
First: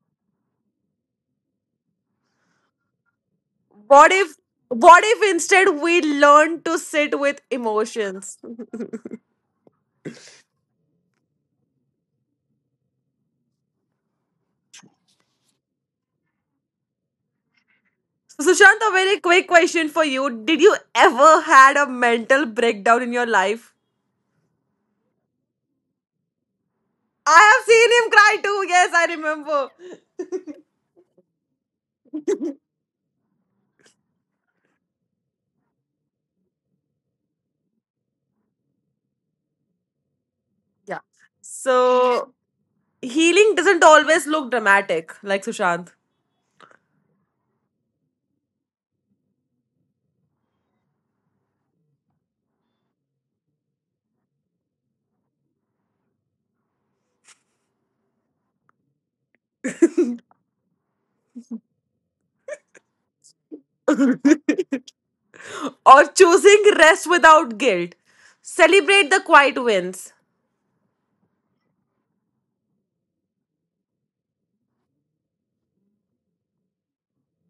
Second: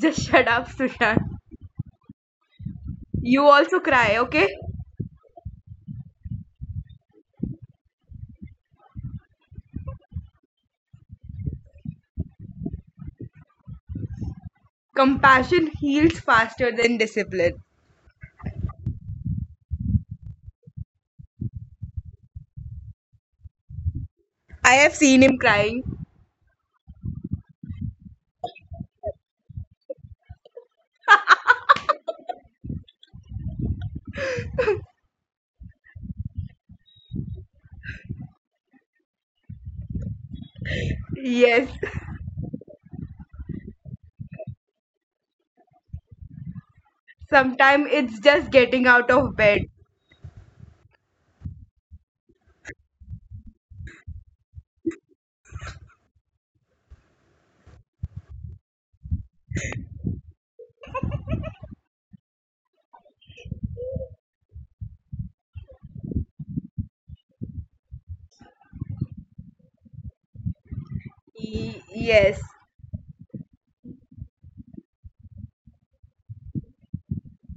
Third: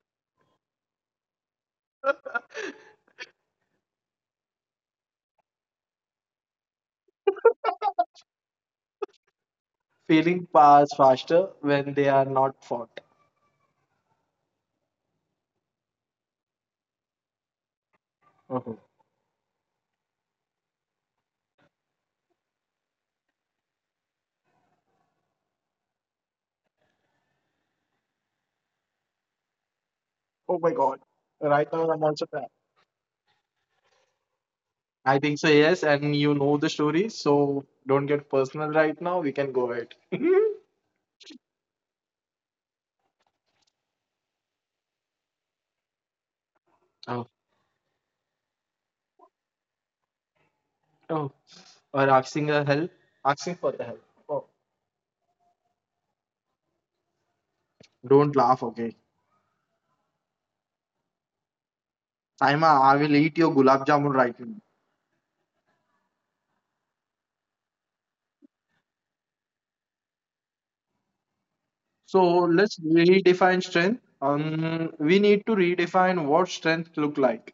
S2: Just shut up, Sushan. You also
S1: what
S2: cry,
S1: if
S2: okay?
S1: what if instead we learn to sit with emotions?
S3: Feeling pass faster when they are not fought.
S2: Compassion heals faster than discipline.
S3: Mhm.
S1: Sushant, a very quick question for you. Did you ever had a mental breakdown in your life?
S2: I have seen him crying.
S1: I have seen him cry too. Yes, I remember.
S3: Oh my god. Right now I'm also crying. I think so, yes, and you know the story, so don't get personal right now. We can go ahead.
S1: Yeah.
S2: Yes.
S1: So healing doesn't always look dramatic like Sushant.
S3: Oh.
S2: Sometimes it's just getting out of bed.
S3: Oh. Or asking her help. Asking for the help. Oh. Don't laugh, okay? Saima, I will eat your gulab jamun right now.
S1: Or choosing rest without guilt. Celebrate the quiet wins.
S3: So
S2: Yes.
S3: let's redefine strength. We need to redefine what strength look like.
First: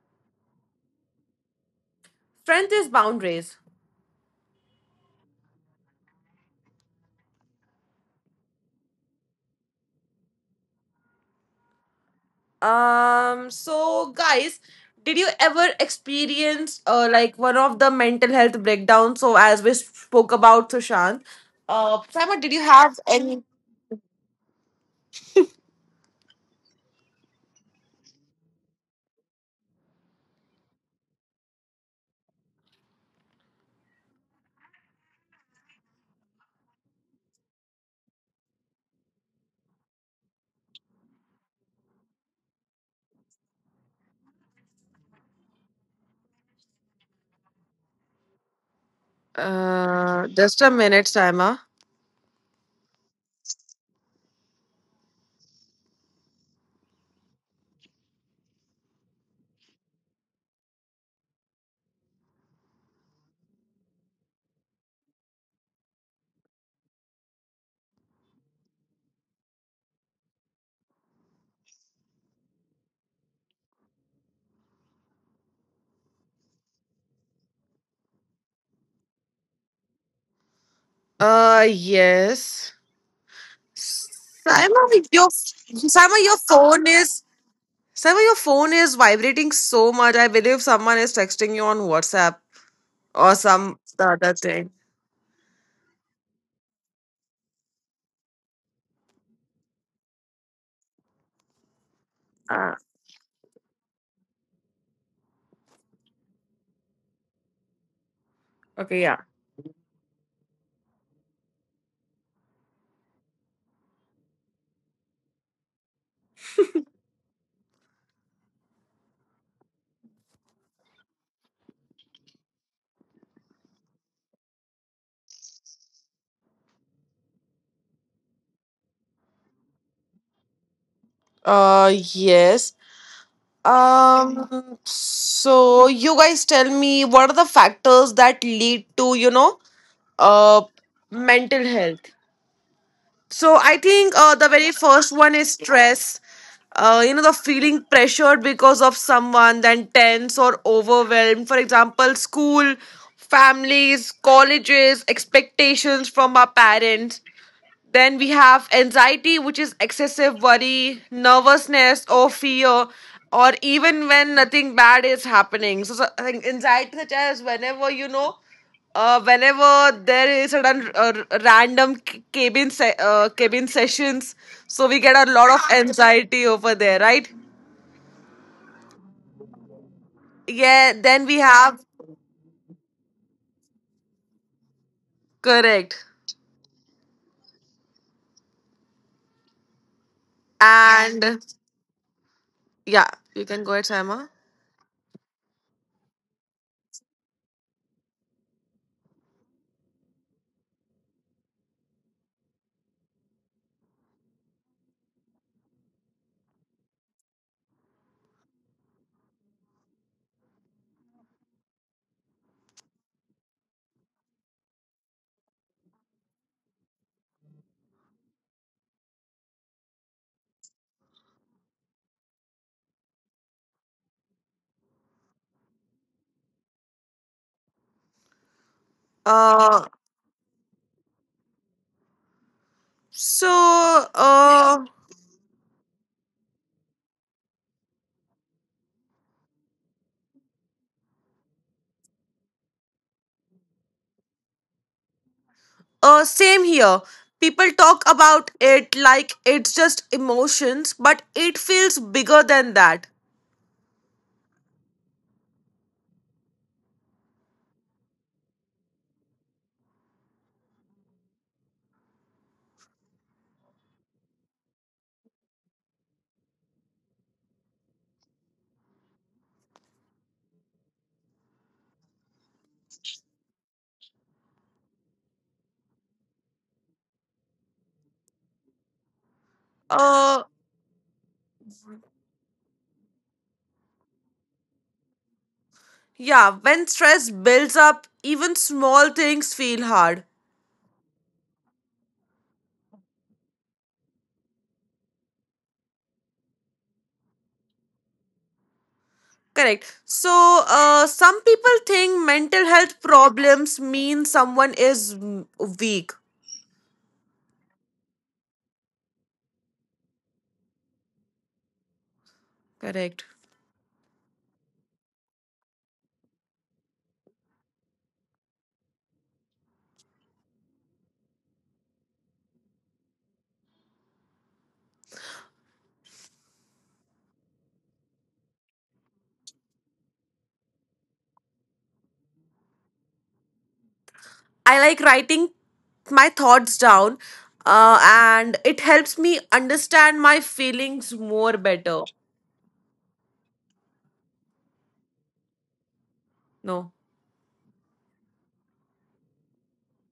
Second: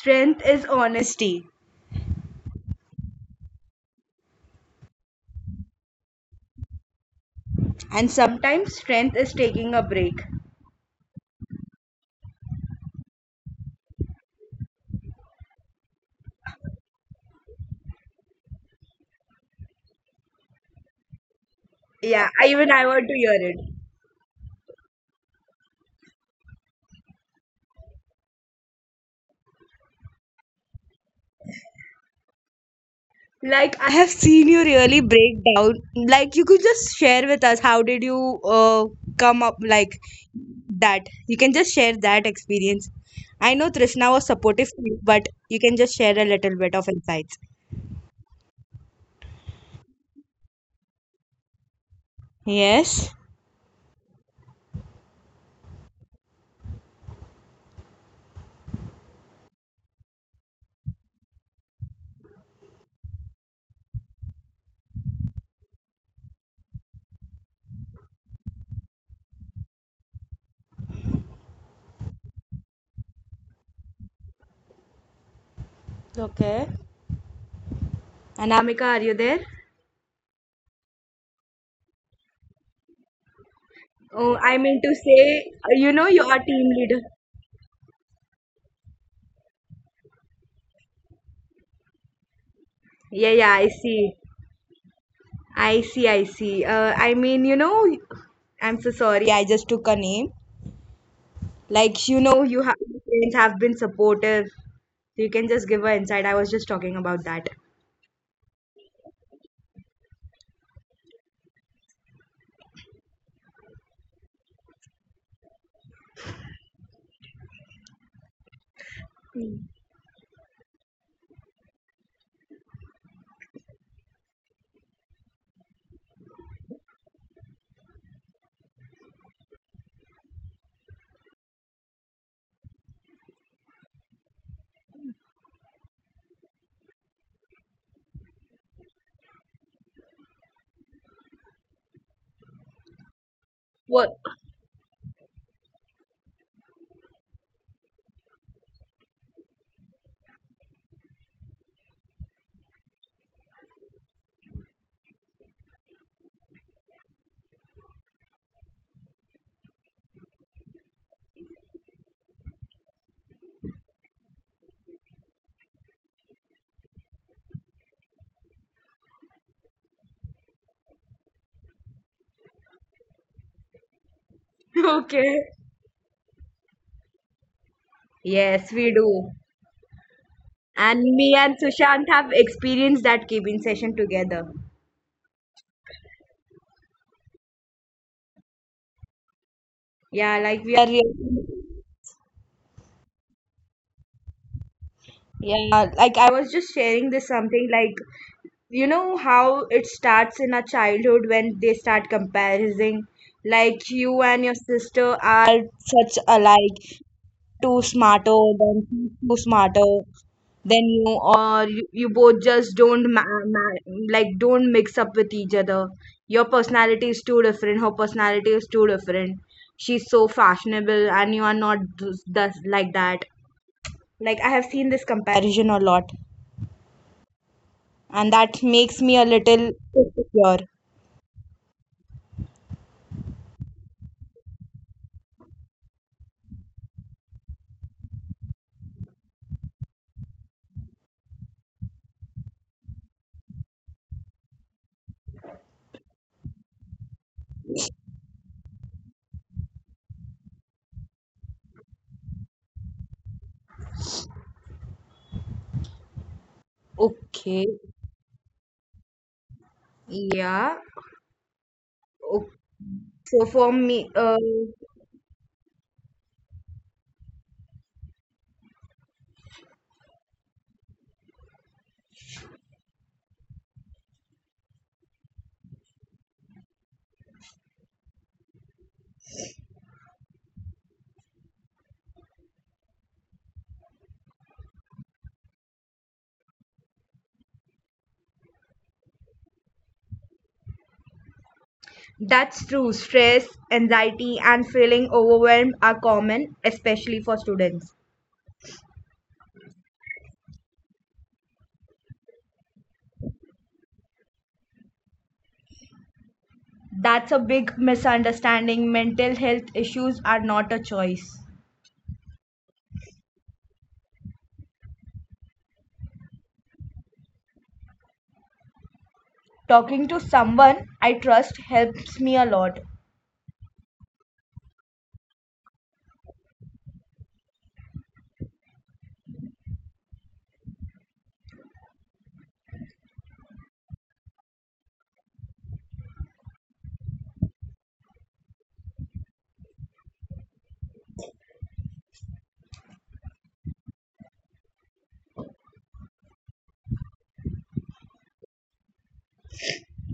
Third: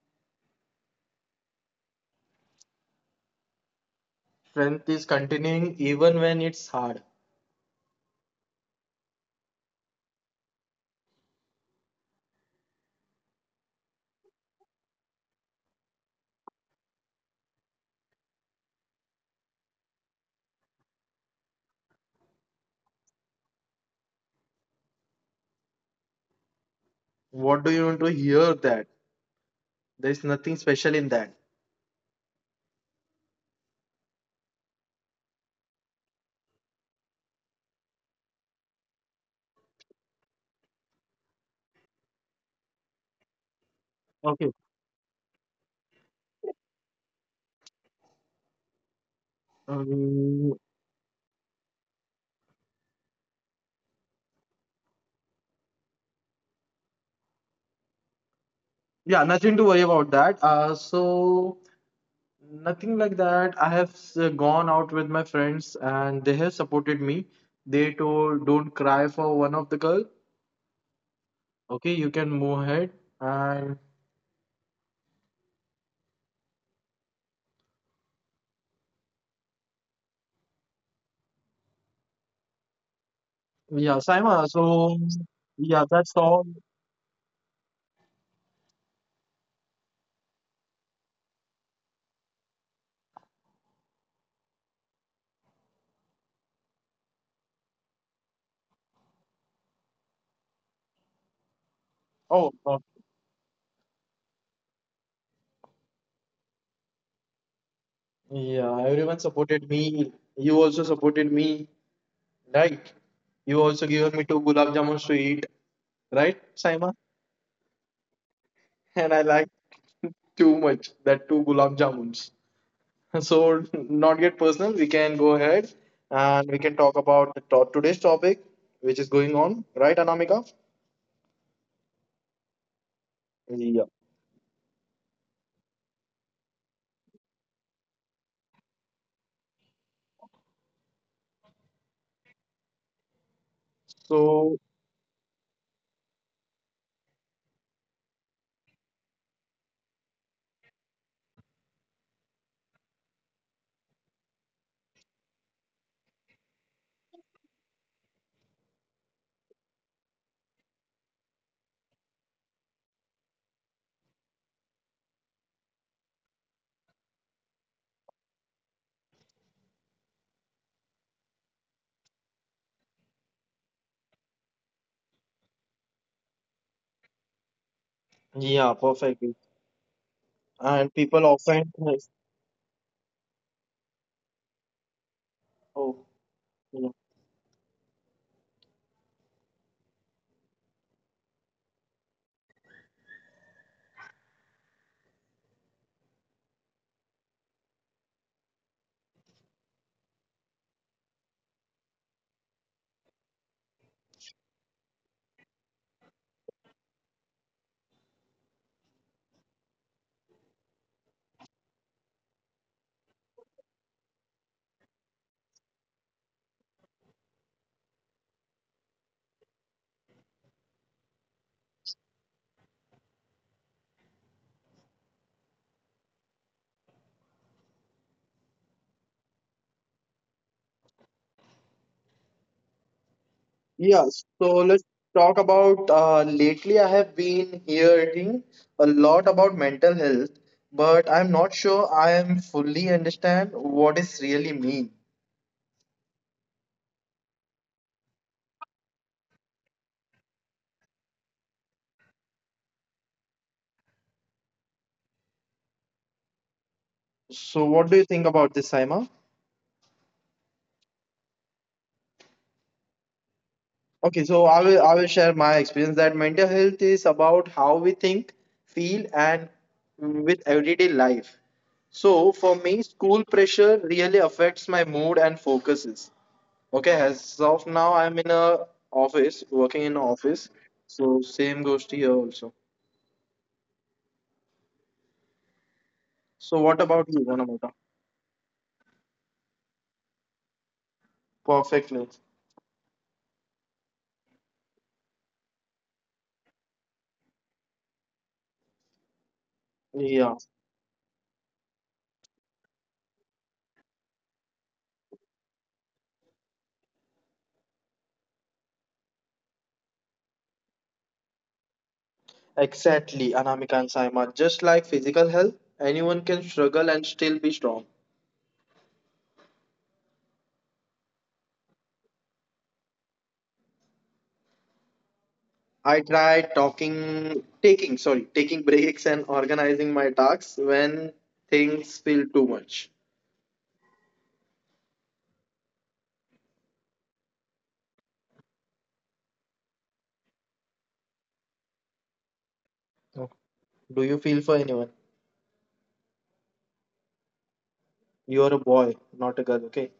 S2: Strength is honesty.
S1: Strength is boundaries.
S3: Strength is continuing even when it's hard.
S2: And sometimes strength is taking a break.
S1: So guys, did you ever experience like one of the mental health breakdowns? So as we spoke about Sushant,
S2: Yeah,
S1: Saima, did you
S2: even I
S1: have
S2: want to hear
S1: any?
S2: it.
S3: What do you want to hear that? There's nothing special in that.
S2: Like I have seen you really break down. Like you could just share with us how did you come up like that. You can just share that experience. I know Trishna was
S3: Okay.
S2: supportive to you, but you can just share a little bit of insights.
S3: Um,
S1: Just a minute, Saima.
S2: Yes.
S3: yeah, nothing to worry about that. So nothing like that. I have gone out with my friends and they have supported me. They told, don't cry for one of the girl. Okay, you can move ahead. And
S2: Okay. Anamika, are you there?
S1: Yes.
S3: yeah,
S2: Oh,
S3: Saima.
S2: I mean to
S3: So,
S1: Saima, your
S2: say,
S3: yeah, that's
S2: you
S1: Saima,
S2: are
S1: your
S3: all.
S2: team
S1: phone
S2: leader.
S1: is Saima, your phone is vibrating so much. I believe someone is texting you on WhatsApp.
S2: Yeah,
S1: Or
S2: yeah, I
S1: some the
S2: see.
S1: other thing.
S2: I see, I see. I mean, I'm so sorry. I just took a name. Like,
S3: Oh,
S1: Uh,
S3: God.
S2: your parents have been supportive. You can just give her insight. I was just talking about that.
S3: Yeah,
S1: okay,
S3: everyone
S1: yeah.
S3: supported me. You also supported me, right? You also given me two gulab jamuns to eat, right, Saima? And I like
S2: Hmm.
S3: too much that two gulab jamuns. So, not get personal. We can go ahead and we can talk about the today's topic, which is going on, right, Anamika?
S1: Yes.
S3: Yeah.
S1: So you guys tell me, what are the factors that lead to, you know, uh, mental health? So I think
S2: What?
S1: the
S3: So,
S1: very first one is stress. You know, the feeling pressured because of someone, then tense or overwhelmed. For example, school, families, colleges, expectations from our parents. Then we have anxiety, which is excessive worry, nervousness, or fear, or even when nothing bad is happening. So I think anxiety such as whenever you know, whenever there is sudden random cabin sessions, so we get a
S2: Okay.
S1: lot of anxiety over there, right?
S2: Yes,
S3: yeah,
S2: we do.
S3: perfect.
S1: Yeah.
S2: And
S3: And
S1: Then we
S2: me
S3: people
S2: and
S1: have
S3: often,
S2: Sushant have experienced that cabin session together.
S1: correct,
S3: oh, yeah.
S2: Yeah, like we are really,
S1: and yeah, you can go ahead, Sama.
S2: yeah, like I was just sharing this something like you know how it starts in our childhood when they start comparing, like you and your sister are such alike, too smarter than too smarter then you both just don't ma- ma- like don't mix up with each other, your personality is too different, her personality is too different, she's so fashionable, and you are not thus like that. Like I have seen this comparison a lot, and that makes me
S1: Uh,
S2: a little insecure.
S1: so
S3: Yeah, so let's talk about lately I have been hearing a lot about mental health, but I'm not sure I am fully understand what is really mean.
S1: uh, same here. People talk about it like it's just emotions, but it feels bigger than that.
S3: So
S2: Okay.
S3: what do you think about this, Saima?
S2: Yeah. Okay. so for me
S3: Okay, so I will share my experience that mental health is about how we think, feel, and with everyday life. So for me, school pressure really affects my mood and focuses. Okay, as of now,
S1: Uh,
S3: I'm in a office, working in office. So same goes to you also.
S1: yeah, when stress builds up, even small things feel
S3: So
S1: hard.
S3: what about you, Anamika?
S2: That's true. Stress, anxiety, and feeling
S3: Perfectly.
S2: overwhelmed are common, especially for students.
S1: Correct. So, some people think
S3: Yeah,
S1: mental health problems mean someone is mm, weak.
S2: That's a big misunderstanding. Mental health issues are not a choice.
S1: Correct.
S3: exactly, Anamika and Saima. Just like physical health, anyone can struggle and still be strong.
S2: Talking to someone I trust helps me a lot.
S3: I tried talking, taking, sorry, taking breaks and organizing my tasks when things feel too much.
S1: I like writing my thoughts down, and it helps me understand my feelings more better.
S3: Oh, do you feel for anyone?
S1: No.
S3: You're a boy, not a girl, okay?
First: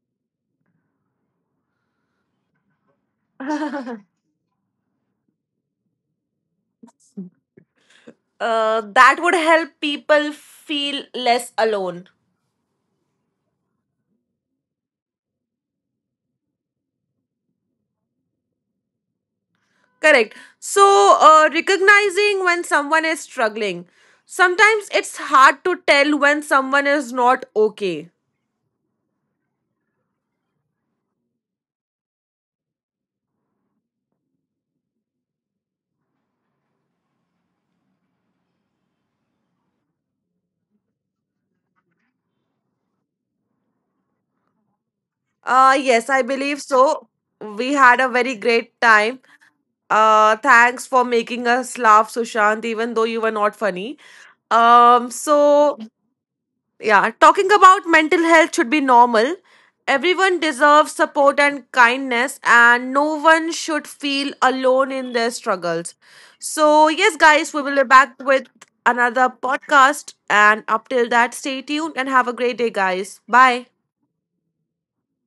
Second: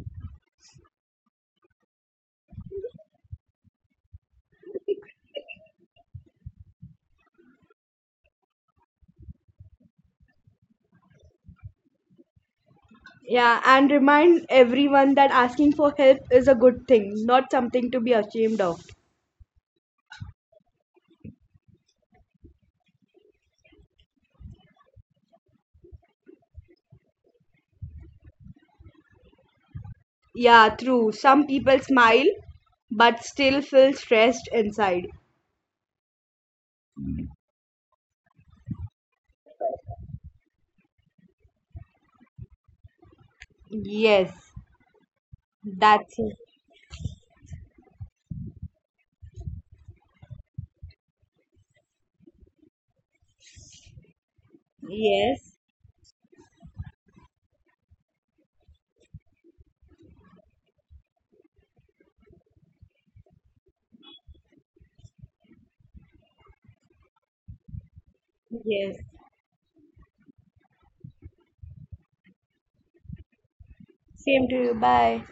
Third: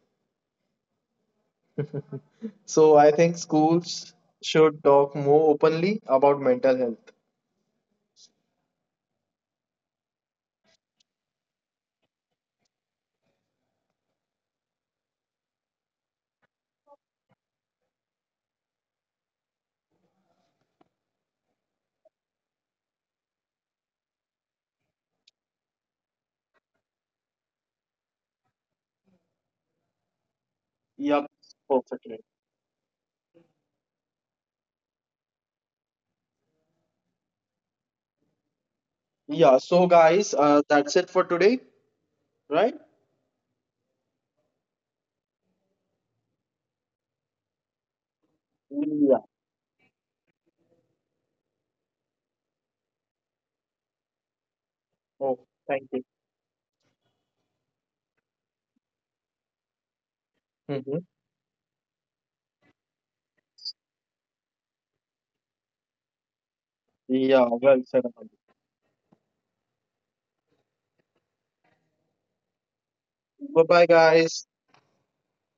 S3: So I think schools should talk more openly about mental health.
S1: That would help people feel less alone.
S2: Yeah, and remind everyone that asking for help is a good thing, not something to be ashamed of.
S1: Correct. So, recognizing when someone is struggling. Sometimes it's hard to tell when someone is not okay.
S2: Yeah,
S3: Yep,
S2: true. Some people
S3: perfectly.
S2: smile but still feel stressed inside.
S3: Yeah, so guys, that's it for today, right?
S2: Yes,
S1: Yes,
S2: that's
S1: I
S2: it.
S1: believe so. We had a very great
S3: Yeah.
S1: time. Thanks for making us laugh, Sushant, even though you were not funny.
S3: Oh,
S2: Yes,
S3: thank you.
S1: So yeah, talking about mental health should be normal. Everyone
S3: Hmm.
S1: deserves support and kindness, and no one should feel alone in their struggles. So, yes,
S3: Yeah,
S1: guys,
S3: well
S1: we
S3: said.
S1: will be back with
S2: yes.
S1: another podcast. And up till that, stay tuned and have a great day, guys.
S3: Bye bye,
S1: Bye.
S3: guys.
S2: Same to you. Bye.